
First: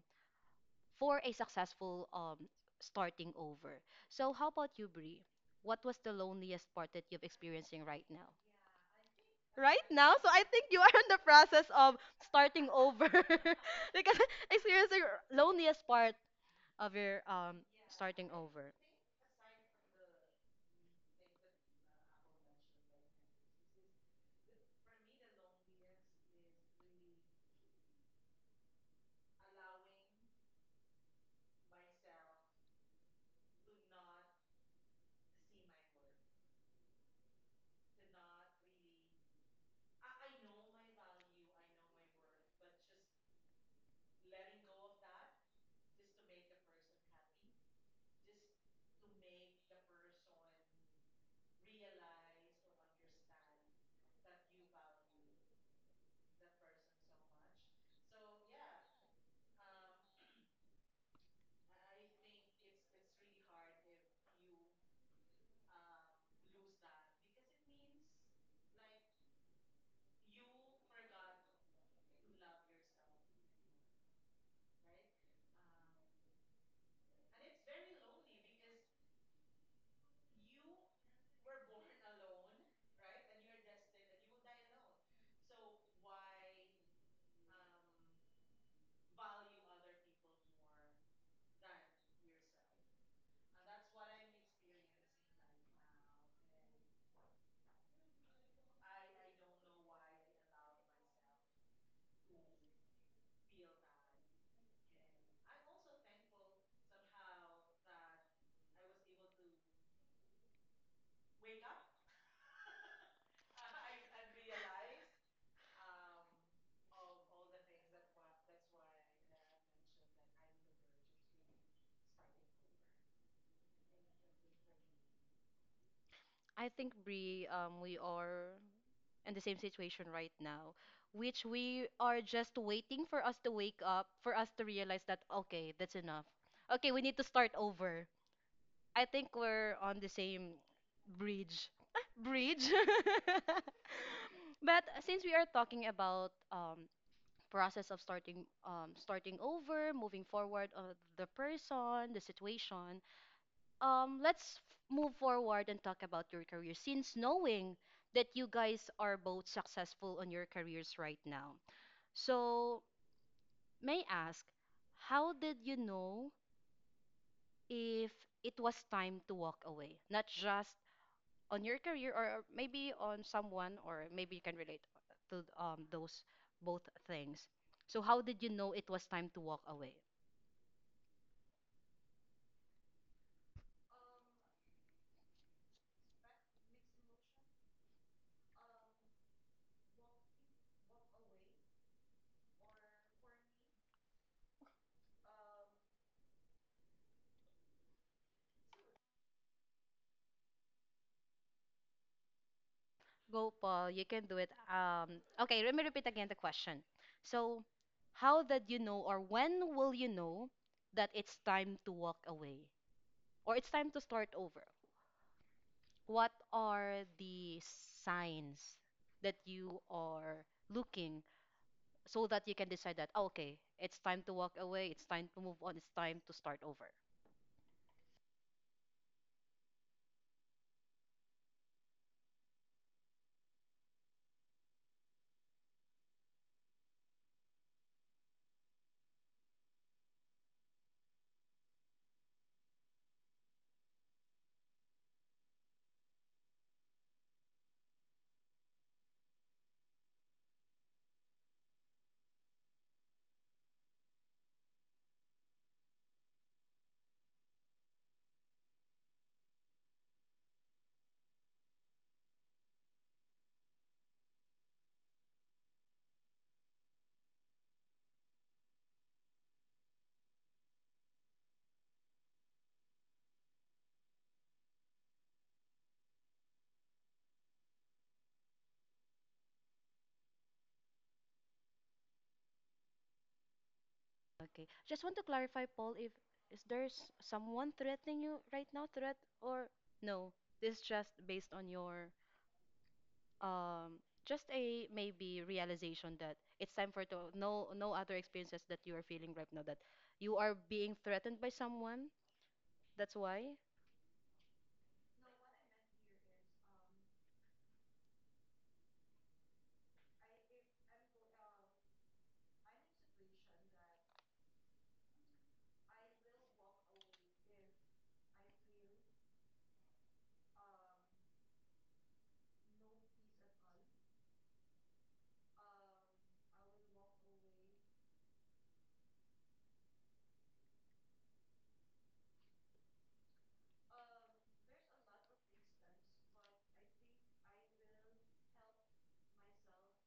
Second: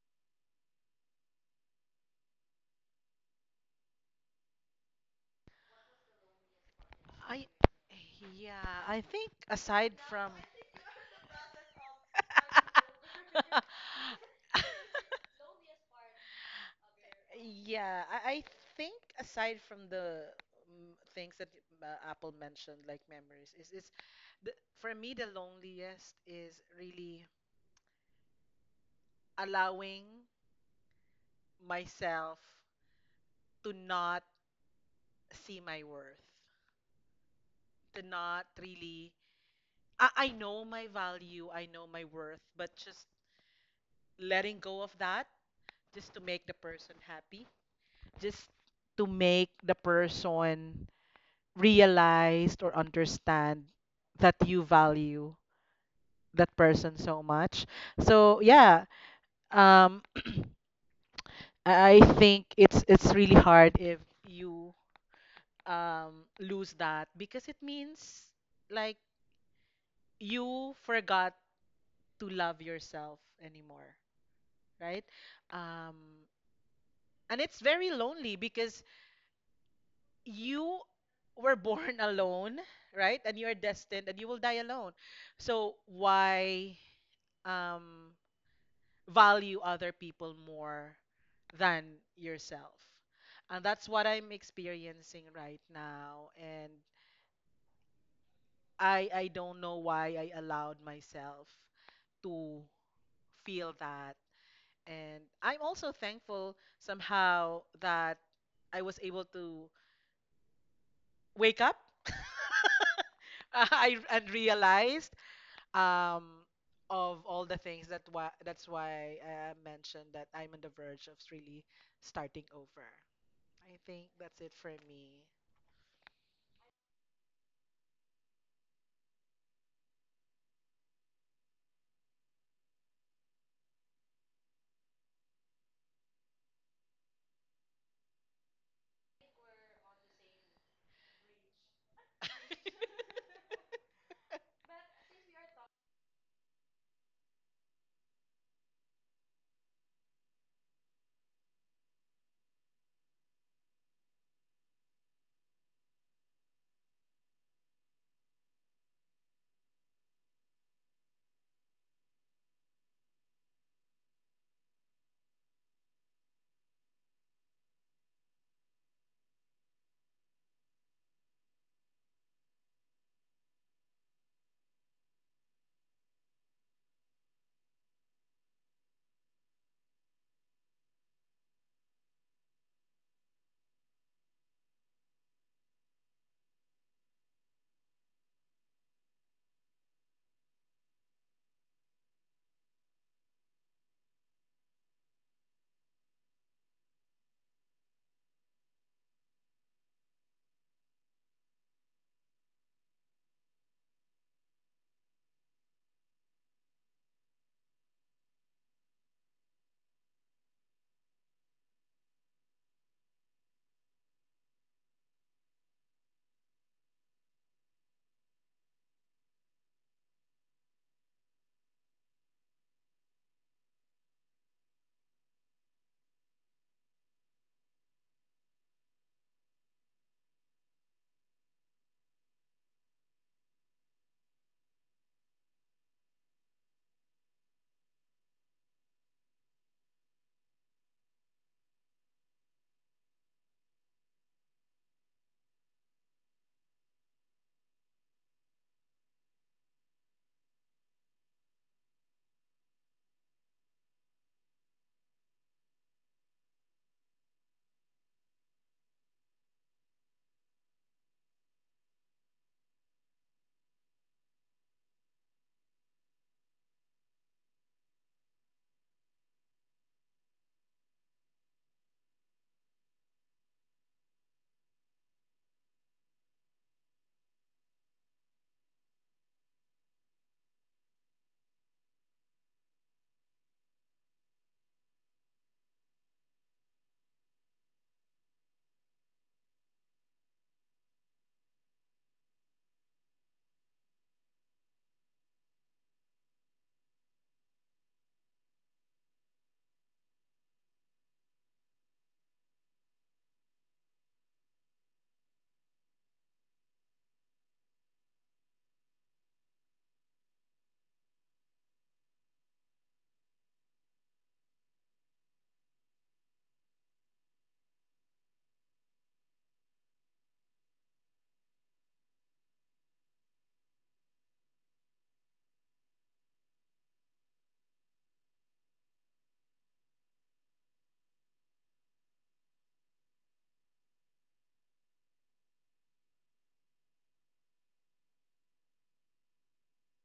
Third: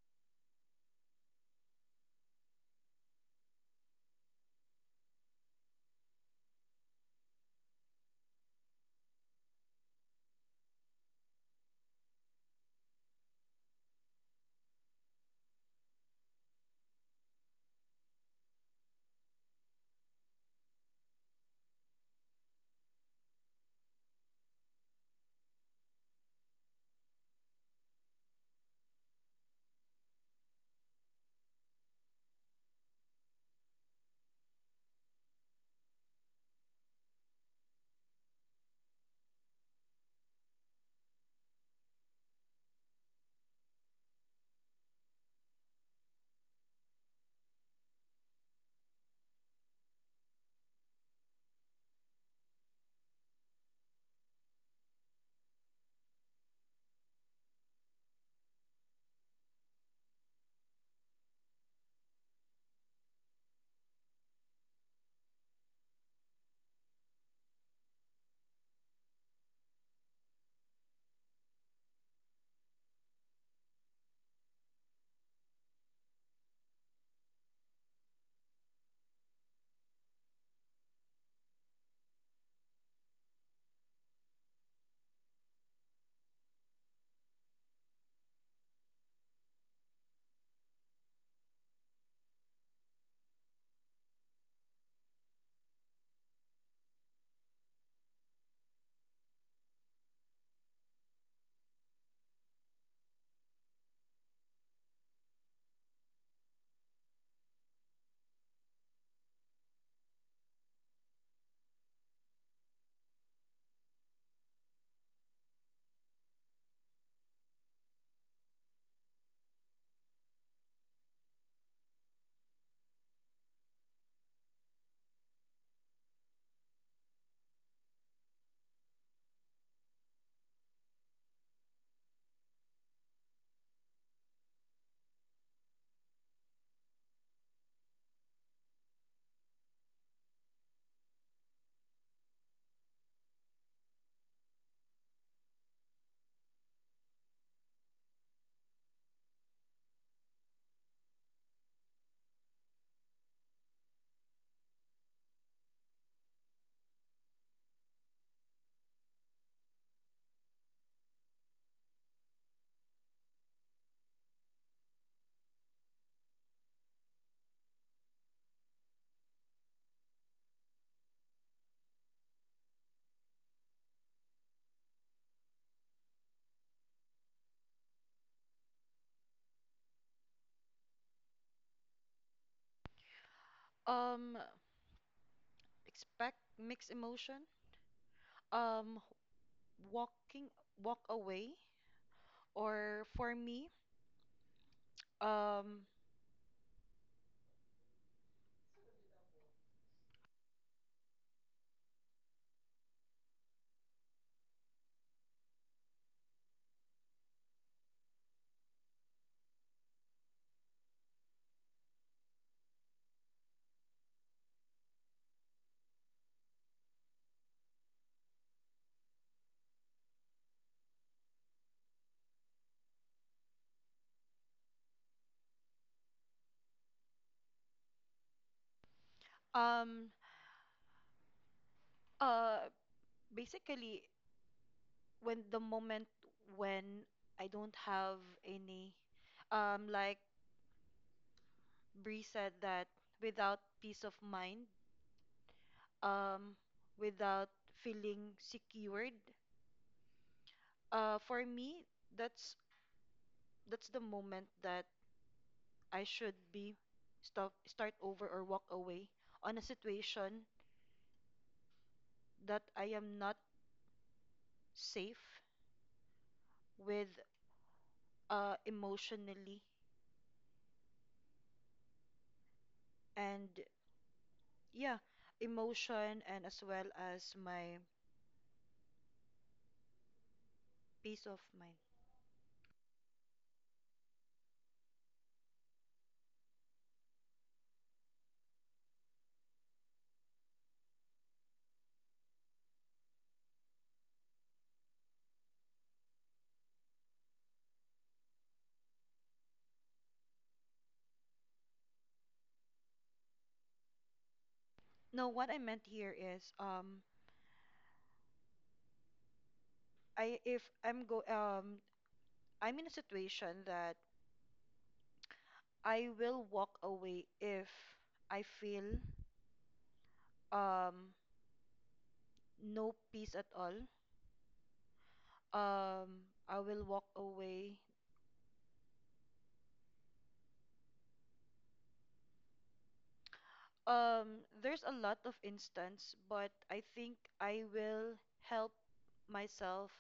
[SPEAKER 1] for a successful starting over. So how about you, Brie? What was the loneliest part that you've
[SPEAKER 3] I,
[SPEAKER 1] experiencing right now?
[SPEAKER 3] yeah, I think
[SPEAKER 1] Right
[SPEAKER 3] aside
[SPEAKER 1] now, so
[SPEAKER 3] from—
[SPEAKER 1] I think you are in the process of starting over because experiencing loneliest part of your
[SPEAKER 3] Yeah,
[SPEAKER 1] starting
[SPEAKER 3] I
[SPEAKER 1] over.
[SPEAKER 3] think aside from the things that Apple mentioned, like memories, the, for me the loneliest is really allowing myself to not see my worth, to not really I know my value, I know my worth, but just letting go of that, just to make the person happy, just to make the person realize or understand that you value that person so much. So yeah, um, I think it's really hard if you lose that, because it means like you forgot to love yourself anymore. Right? Um, and it's very lonely because you were born alone, right? And you are destined, and you will die alone. So why um, value other people more than yourself? And that's what I'm experiencing right now. And I don't know why I allowed myself to feel that. And I'm also thankful somehow that I was able to wake up. And realized um, of all the things— that's why I mentioned that I'm on the verge of really starting over. I think that's it for me.
[SPEAKER 1] I think Brie, we are in the same situation right now, which we are just waiting for us to wake up, for us to realize that okay, that's enough. Okay, we need to start over. I think we're on the same bridge. Ah, bridge. But since we are talking about process of starting over, moving forward of the person, the situation, um, let's f- move forward and talk about your career. Since knowing that you guys are both successful on your careers right now, so may I ask, how did you know if it was time to walk away? Not just on your career or maybe on someone or maybe you can relate to those both things. So how did you know it was time to walk away?
[SPEAKER 2] um, expect mixed emotion. Um, walking, walk away, or for me, Um,
[SPEAKER 1] Go Paul, you can do it. Okay, let me repeat again the question. So how did you know or when will you know that it's time to walk away or it's time to start over? What are the signs that you are looking so that you can decide that, "Oh, okay, it's time to walk away, it's time to move on, it's time to start over."
[SPEAKER 2] um, uh, basically, when the moment when I don't have any, like Bree said, that without peace of mind, um, without feeling secured, for me, that's that's the moment that I should be stop, start over, or walk away on a situation that I am not safe with, emotionally and yeah, emotion, and as well as my peace of mind.
[SPEAKER 1] Okay. Just want to clarify, Paul, if is there's someone threatening you right now, threat or no, this is just based on your um just a maybe realization that it's time for to no, no other experiences that you are feeling right now that you are being threatened by someone, that's why.
[SPEAKER 2] No, what I meant here is I if I'm in a situation that I will walk away if I feel um no peace at all. Um, I will walk away. Um, there's a lot of instance, but I think I will help myself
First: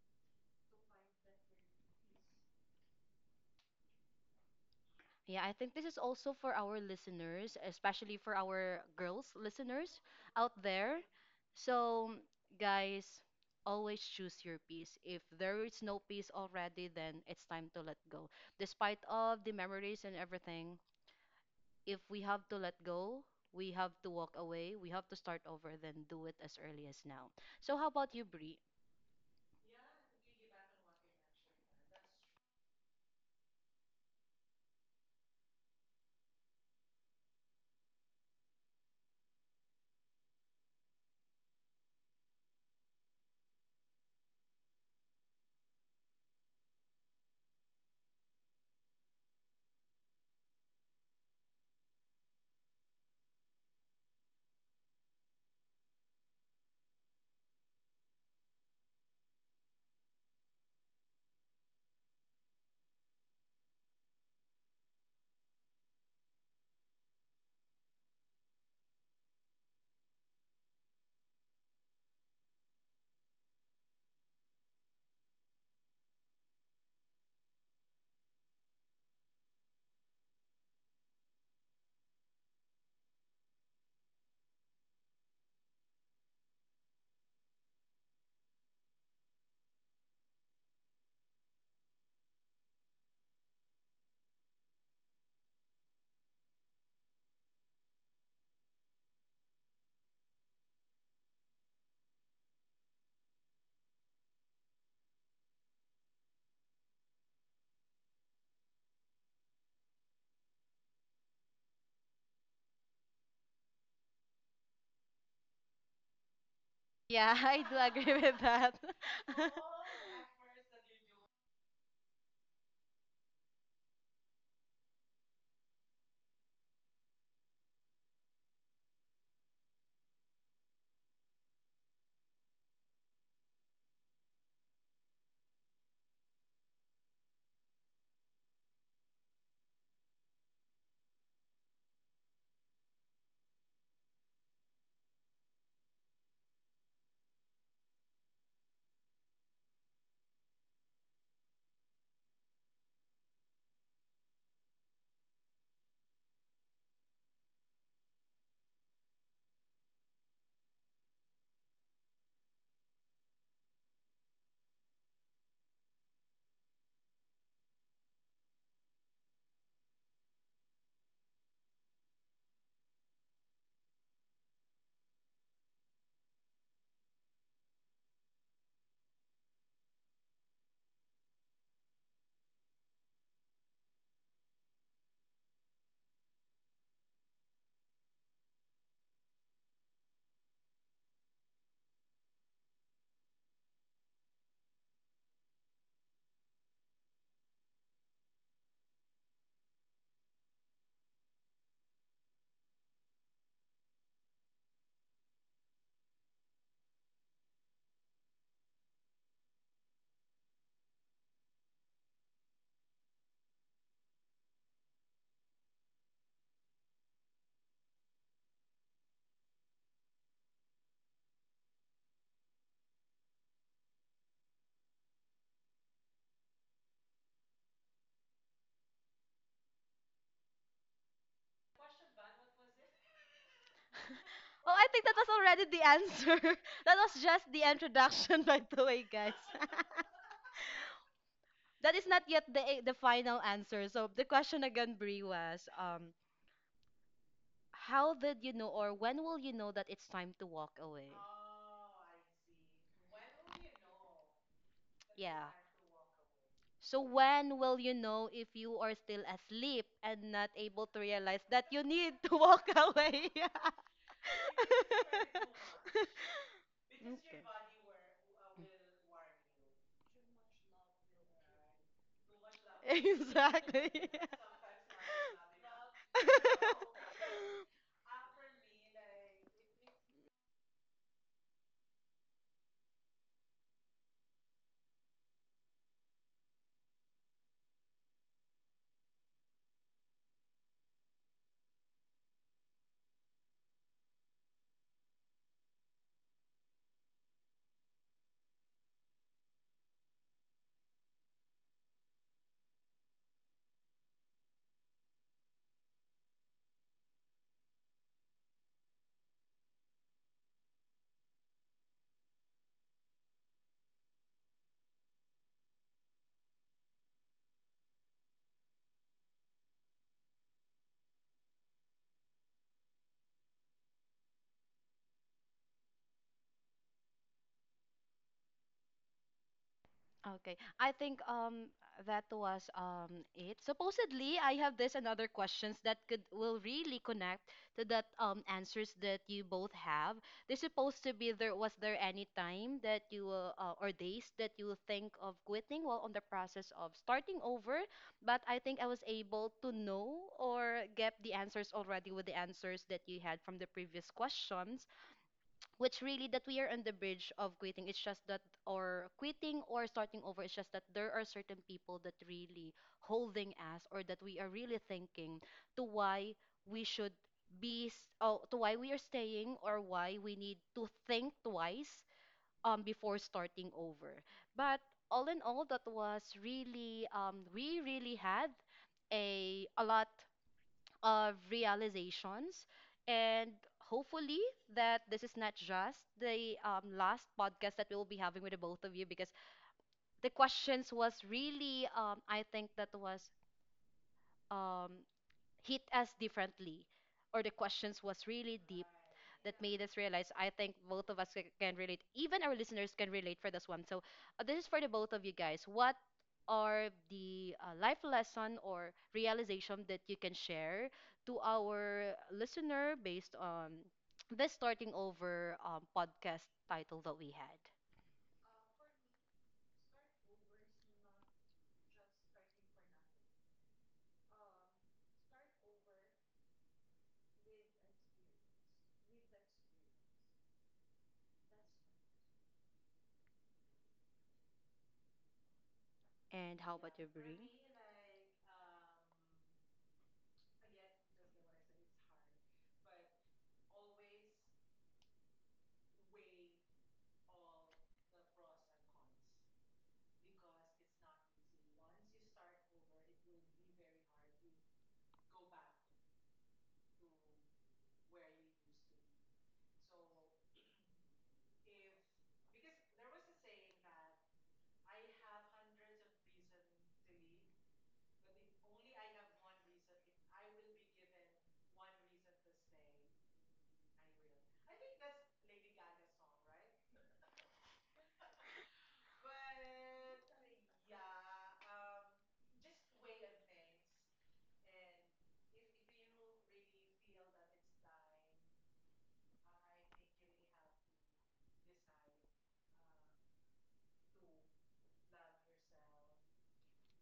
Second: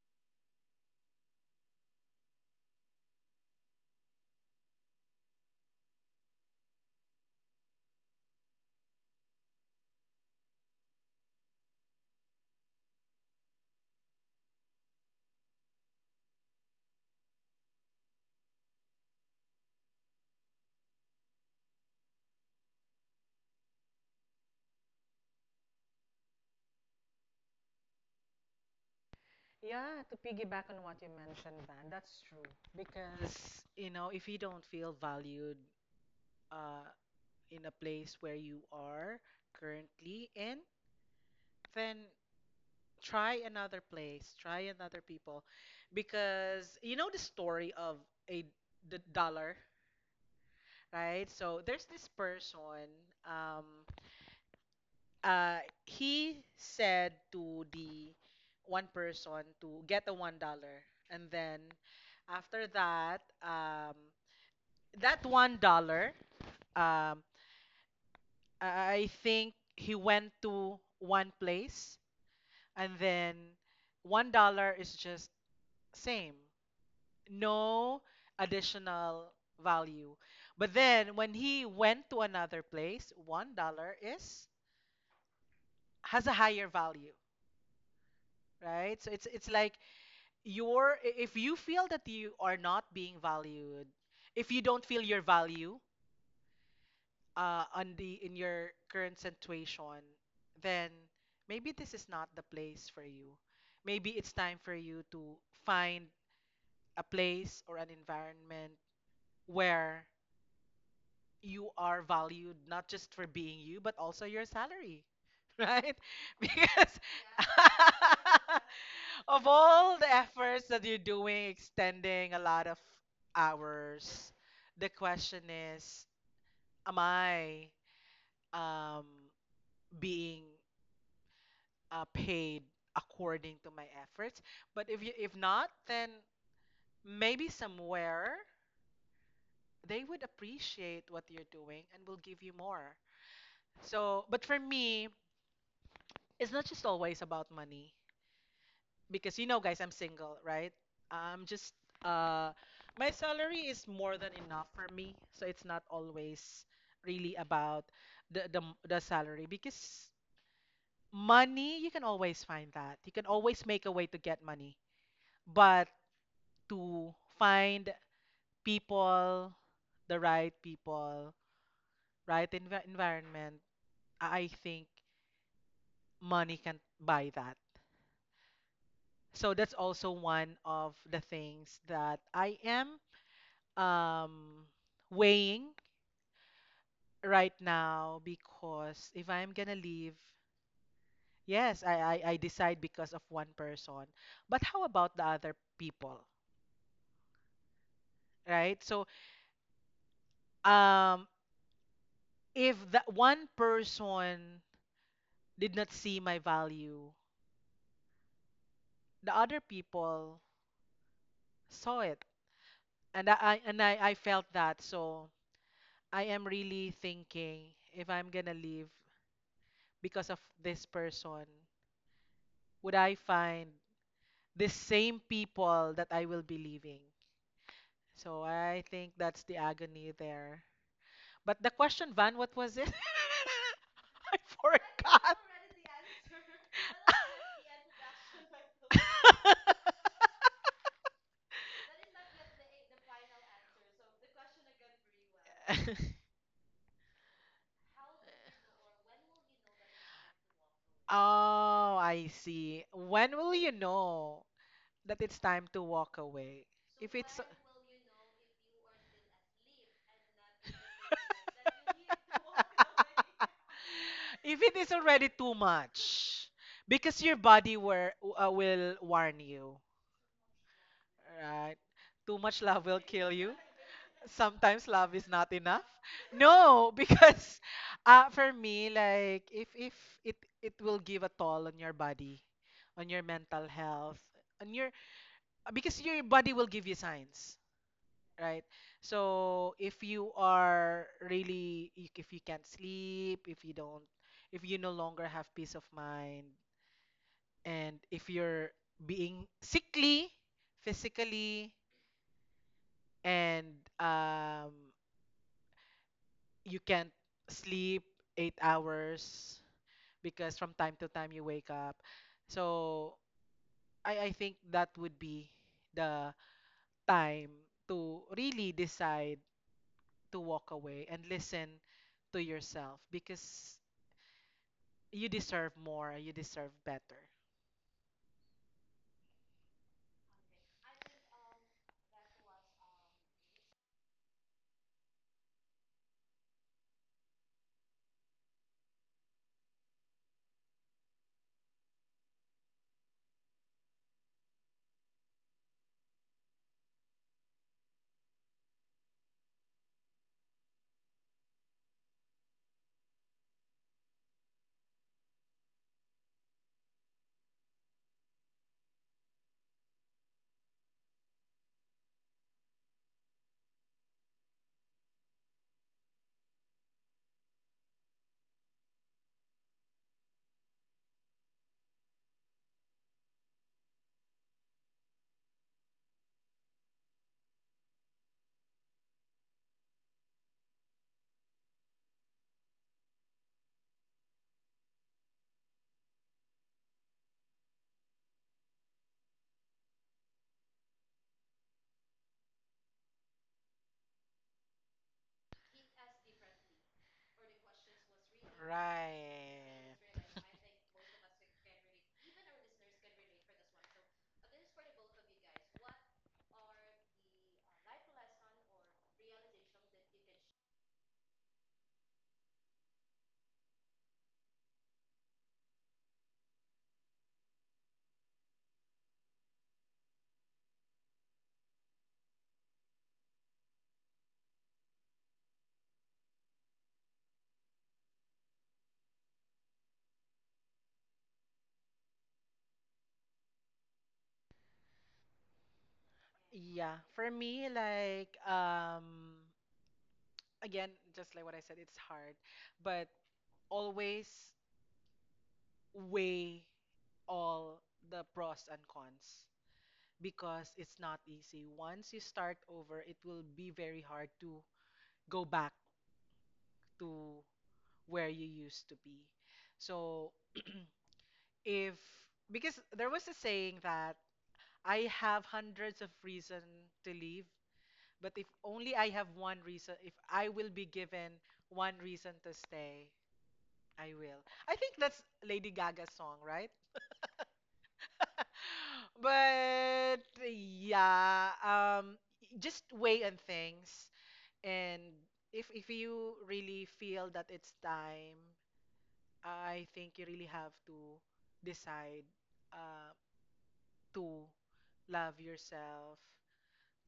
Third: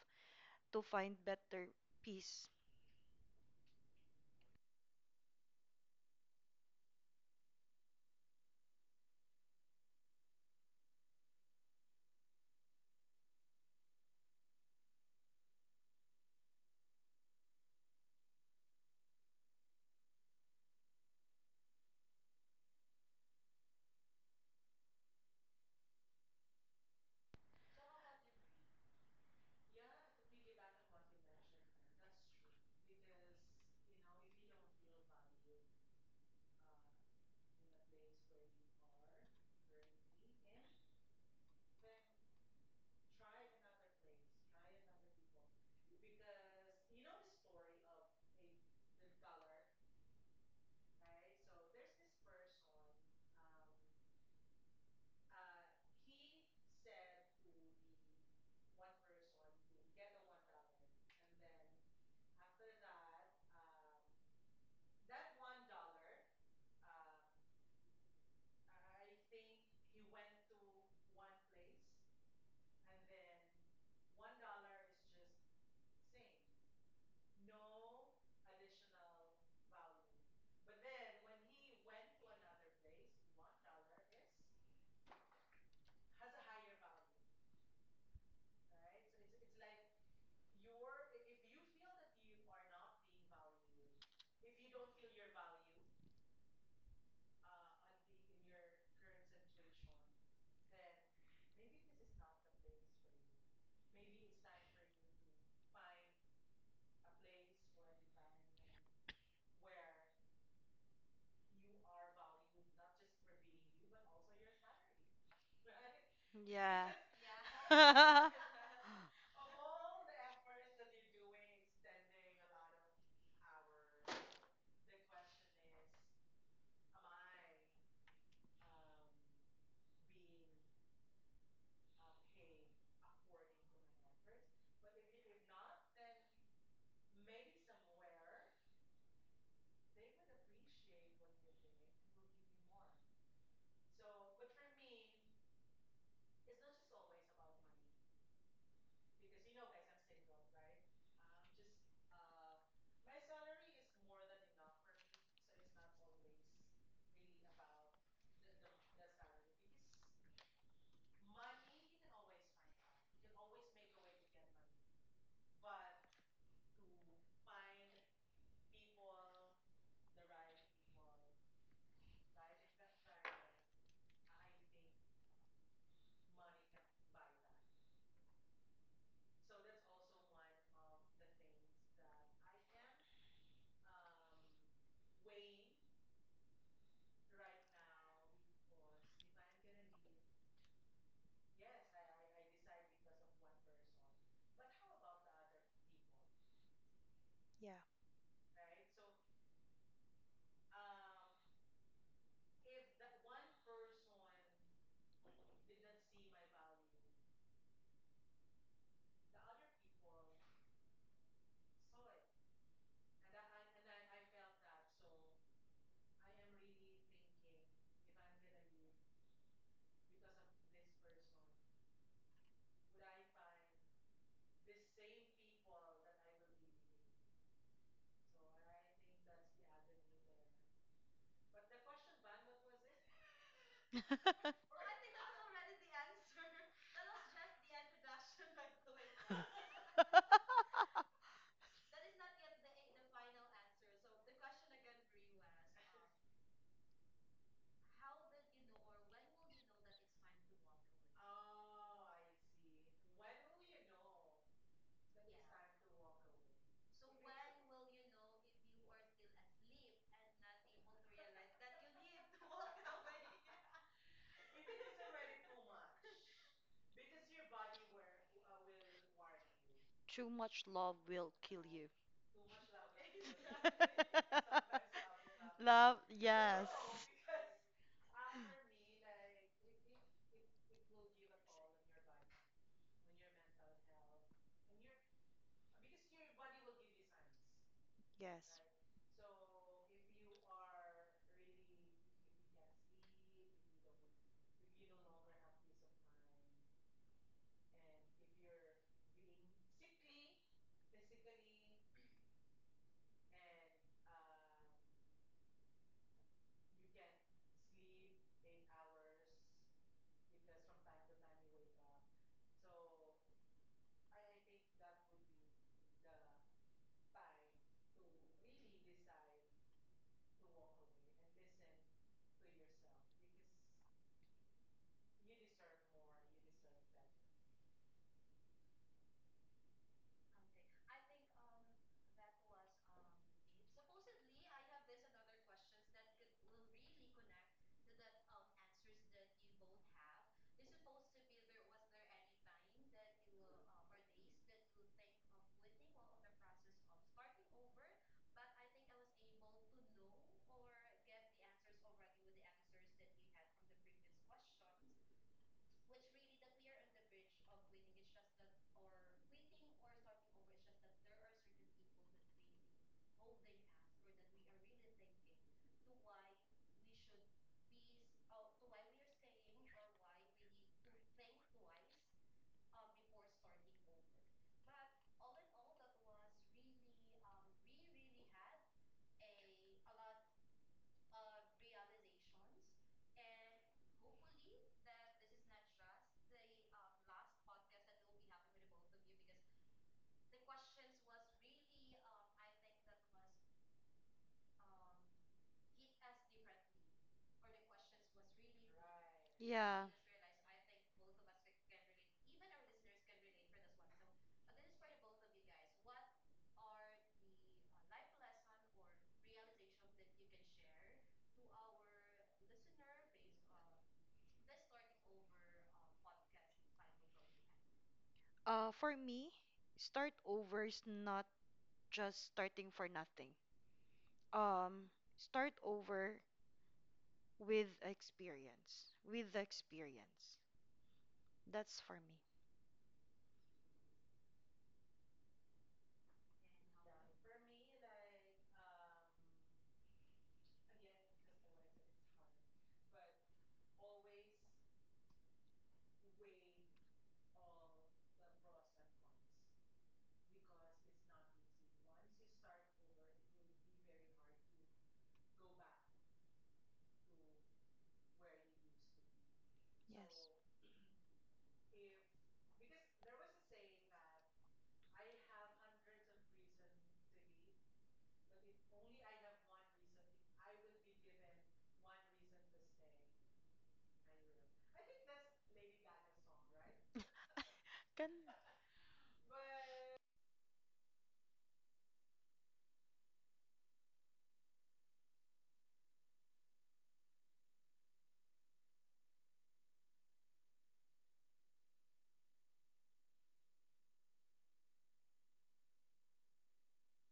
[SPEAKER 2] to find better peace.
[SPEAKER 1] Yeah, I think this is also for our listeners, especially for our girls listeners out there. So, guys, always choose your peace. If there is no peace already, then it's time to let go. Despite of the memories and everything, if we have to let go, we have to walk away, we have to start over, then do it as early as now. So, how about you, Brie?
[SPEAKER 3] Yeah, to piggyback on what you mentioned, Van, that's true. Because Because if you don't feel valued uh, in a place where you are currently in, then try another place, try another people, because you know the story of a the dollar, right? So there's this person. Um, uh, he said to the one person to get a $1, and then after that, that $1, um, I think he went to one place, and then $1 is just same, no additional value. But then when he went to another place, $1 is has a higher value, right? So it's like, your if you feel that you are not being valued, if you don't feel your value on the in your current situation, then maybe this is not the place for you. Maybe it's time for you to find a place or an environment where you are valued, not just for being you, but also your salary, right?
[SPEAKER 2] Yeah.
[SPEAKER 3] Because
[SPEAKER 1] Yeah, I do agree with that.
[SPEAKER 3] of all the efforts that you're doing, extending a lot of hours, the question is, am I um, being paid according to my efforts? But if not, then maybe somewhere they would appreciate what you're doing and will give you more. So, but for me, it's not just always about money, because guys, I'm single, right? I'm just, uh my salary is more than enough for me, so it's not always really about the the, the salary, because money you can always find, that you can always make a way to get money. But to find people, the right people, right environment, I think money can buy that. So that's also one of the things that I am um, weighing right now, because if I'm gonna leave, yes, I decide because of one person. But how about the other people,
[SPEAKER 2] Yeah.
[SPEAKER 3] right? So um, if that one person did not see my value, the other people saw it, and I felt that. So I am really thinking, if I'm gonna leave because of this person, would I find the same people that I will be leaving? So I think that's the agony there. But the question, Van, what was it? I
[SPEAKER 1] Well, I think that was
[SPEAKER 3] forgot.
[SPEAKER 1] already the answer. That was just the introduction, by the way, guys. That is not yet the final answer. So the question again, Brie, was how did you know, or when will you know that it's time to walk away?
[SPEAKER 3] Oh, I see. When will you know that it's
[SPEAKER 1] Yeah.
[SPEAKER 3] time to walk away?
[SPEAKER 1] So
[SPEAKER 3] If it's—
[SPEAKER 1] when will you know if you are still asleep and not able to realize that you need to walk away?
[SPEAKER 3] If it is already too much, because your
[SPEAKER 1] Okay.
[SPEAKER 3] body will warn you,
[SPEAKER 2] Too much love will kill
[SPEAKER 3] right?
[SPEAKER 2] you.
[SPEAKER 3] Too much love will kill you.
[SPEAKER 1] Exactly.
[SPEAKER 3] Sometimes love is not enough.
[SPEAKER 2] Love, yes.
[SPEAKER 3] No. Because for me, like, if it it will give a toll on your body, on your mental health, on your because your body will give you signs,
[SPEAKER 2] Yes.
[SPEAKER 3] right? So if you can't sleep, if you no longer have peace of mind, and if you're being sickly physically, and um, you can't sleep 8 hours because from time to time you wake up. So I think that would be the time to really decide to walk away and listen to yourself, because you deserve more, you deserve better.
[SPEAKER 1] Okay. I think that was it. Supposedly, I have this and other questions that could will really connect to that answers that you both have. They supposed to be there. Was there any time that you will, or days that you will think of quitting while on the process of starting over? But I think I was able to know or get the answers already with the answers that you had from the previous questions, which really that we are on the bridge of quitting. It's just that or quitting or starting over, it's just that there are certain people that really holding us, or that we are really thinking to why we should to why we are staying or why we need to think twice before starting over. But all in all, that was really we really had a lot of realizations. And hopefully that this is not just the last podcast that we will be having with the both of you, because the questions was really I think that was um, hit us differently, or the questions was really deep that
[SPEAKER 3] Right.
[SPEAKER 2] Yeah.
[SPEAKER 1] made us realize. I think both of us can relate, even our listeners can relate for this one. So, this is for the both of you guys. What are the life lesson or realization that you can share to our listener based on this starting over podcast title that we had?
[SPEAKER 2] For me, start over is not just starting for nothing. Um, start over with experience. With the experience. That's for me.
[SPEAKER 1] And how about
[SPEAKER 3] Yeah,
[SPEAKER 1] you,
[SPEAKER 3] for
[SPEAKER 1] Brie?
[SPEAKER 3] me, like, again, just like what I said, it's hard, but always weigh all the pros and cons, because it's not easy. Once you start over, it will be very hard to go back to where you used to be.
[SPEAKER 2] Yes.
[SPEAKER 3] So if because there was a saying that, I have hundreds of reasons to leave, but if only I have one reason, if I will be given one reason to stay, I will. I think that's Lady Gaga's song, right?
[SPEAKER 2] Can
[SPEAKER 3] But yeah, just weigh on things, and if you really feel that it's time, I think you really have to decide, uh, to love yourself,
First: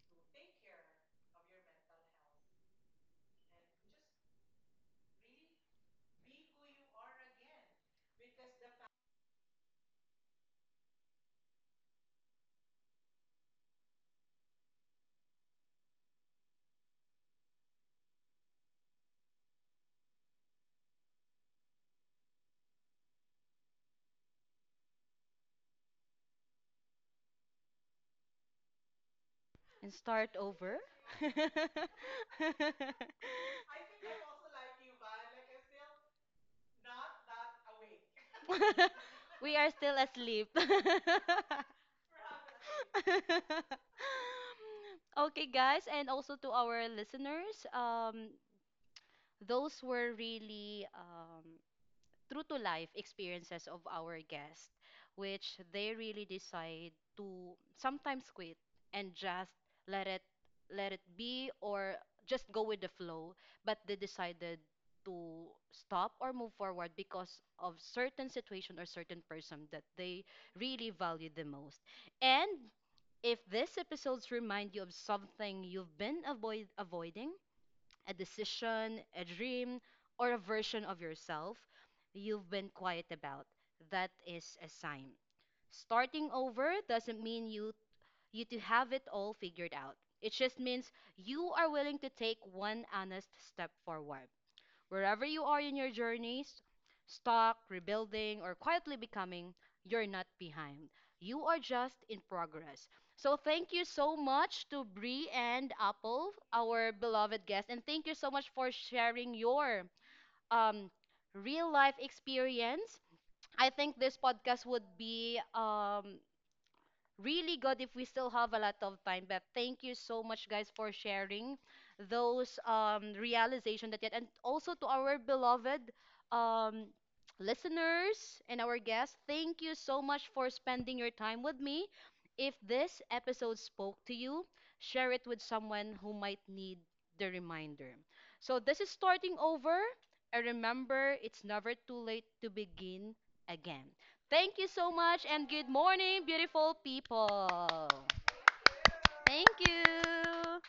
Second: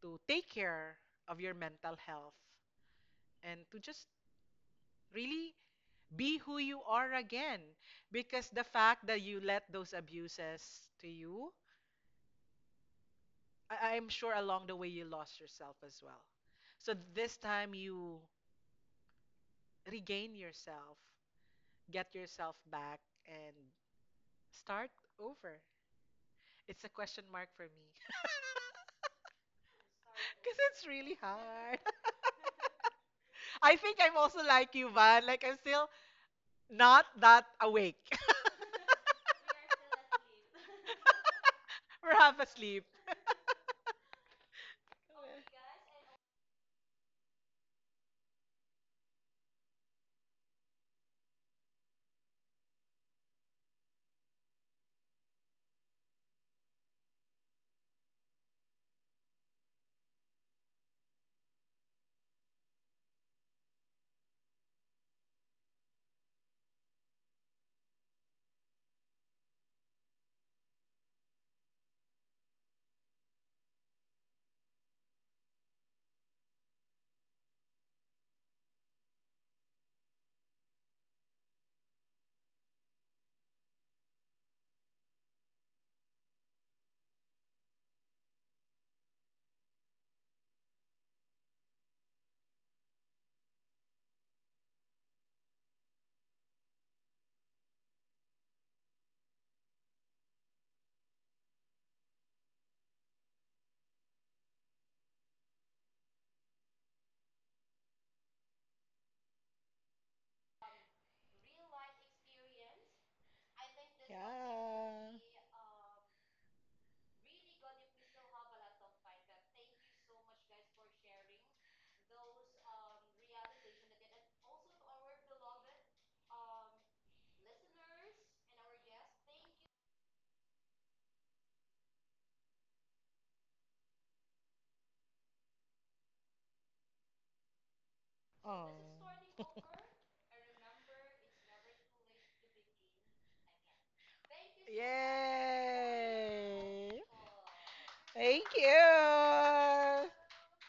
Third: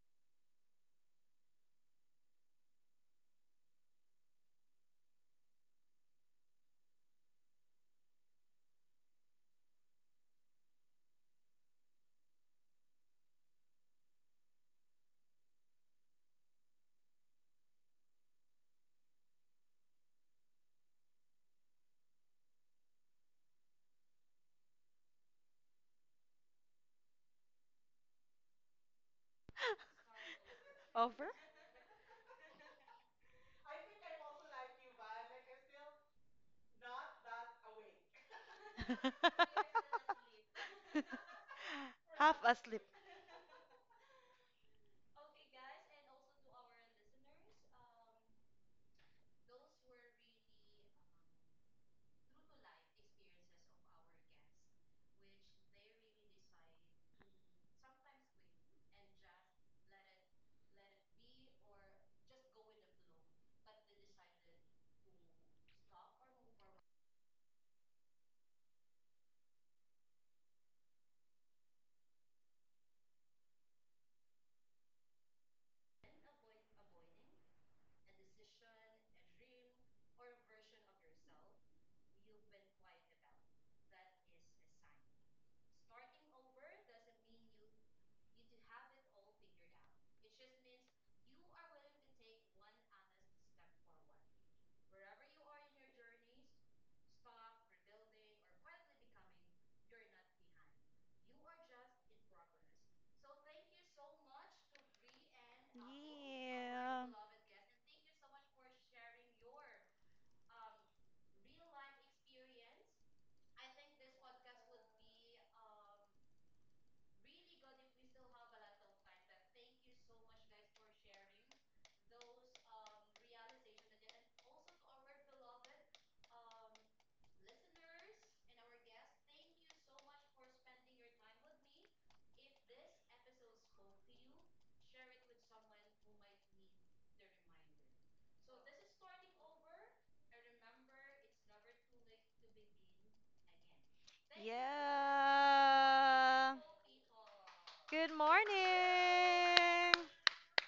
[SPEAKER 3] to take care of your mental health, and to just really be who you are again. Because the fact that you let those abuses to you, I'm sure along the way you lost yourself as well. So this time you regain yourself, get yourself back, and start over. It's a question mark for me.
[SPEAKER 1] And start
[SPEAKER 3] Because
[SPEAKER 1] over.
[SPEAKER 3] it's really
[SPEAKER 2] over?
[SPEAKER 3] hard. I think I'm also like you, Van. Like, I'm still not that awake.
[SPEAKER 1] We are still asleep.
[SPEAKER 3] We're half
[SPEAKER 2] Half asleep.
[SPEAKER 3] asleep.
[SPEAKER 1] Okay, guys, and also to our listeners, those were really true to life experiences of our guests, which they really decide to sometimes quit and just let it let it be, or just go with the flow, but they decided to stop or move forward because of certain situation or certain person that they really value the most. And if these episodes remind you of something you've been avoiding, a decision, a dream, or a version of yourself you've been quiet about. That is a sign. Starting over doesn't mean you to have it all figured out. It just means you are willing to take one honest step forward. Wherever you are in your journeys, stuck, rebuilding, or quietly becoming, you're not behind. You are just in progress. So thank you so much to Bree and Apple, our beloved guest, and thank you so much for sharing your um real life experience. I think this podcast
[SPEAKER 3] Yeah.
[SPEAKER 1] would be really good if we still have a lot of time. But thank you so much, guys, for sharing those realization that yet, and also to our beloved um, listeners and our guests. Thank you so much for spending your time with me. If this episode spoke to you, share it with someone who might need the reminder. So
[SPEAKER 3] Oh.
[SPEAKER 1] this is starting over. And remember, it's never too late to begin again.
[SPEAKER 2] Yeah.
[SPEAKER 1] Thank you so much and good morning,
[SPEAKER 2] Yeah.
[SPEAKER 1] beautiful
[SPEAKER 3] Yay!
[SPEAKER 1] people.
[SPEAKER 2] Good
[SPEAKER 3] Thank
[SPEAKER 1] Thank
[SPEAKER 2] morning.
[SPEAKER 3] you.
[SPEAKER 1] you.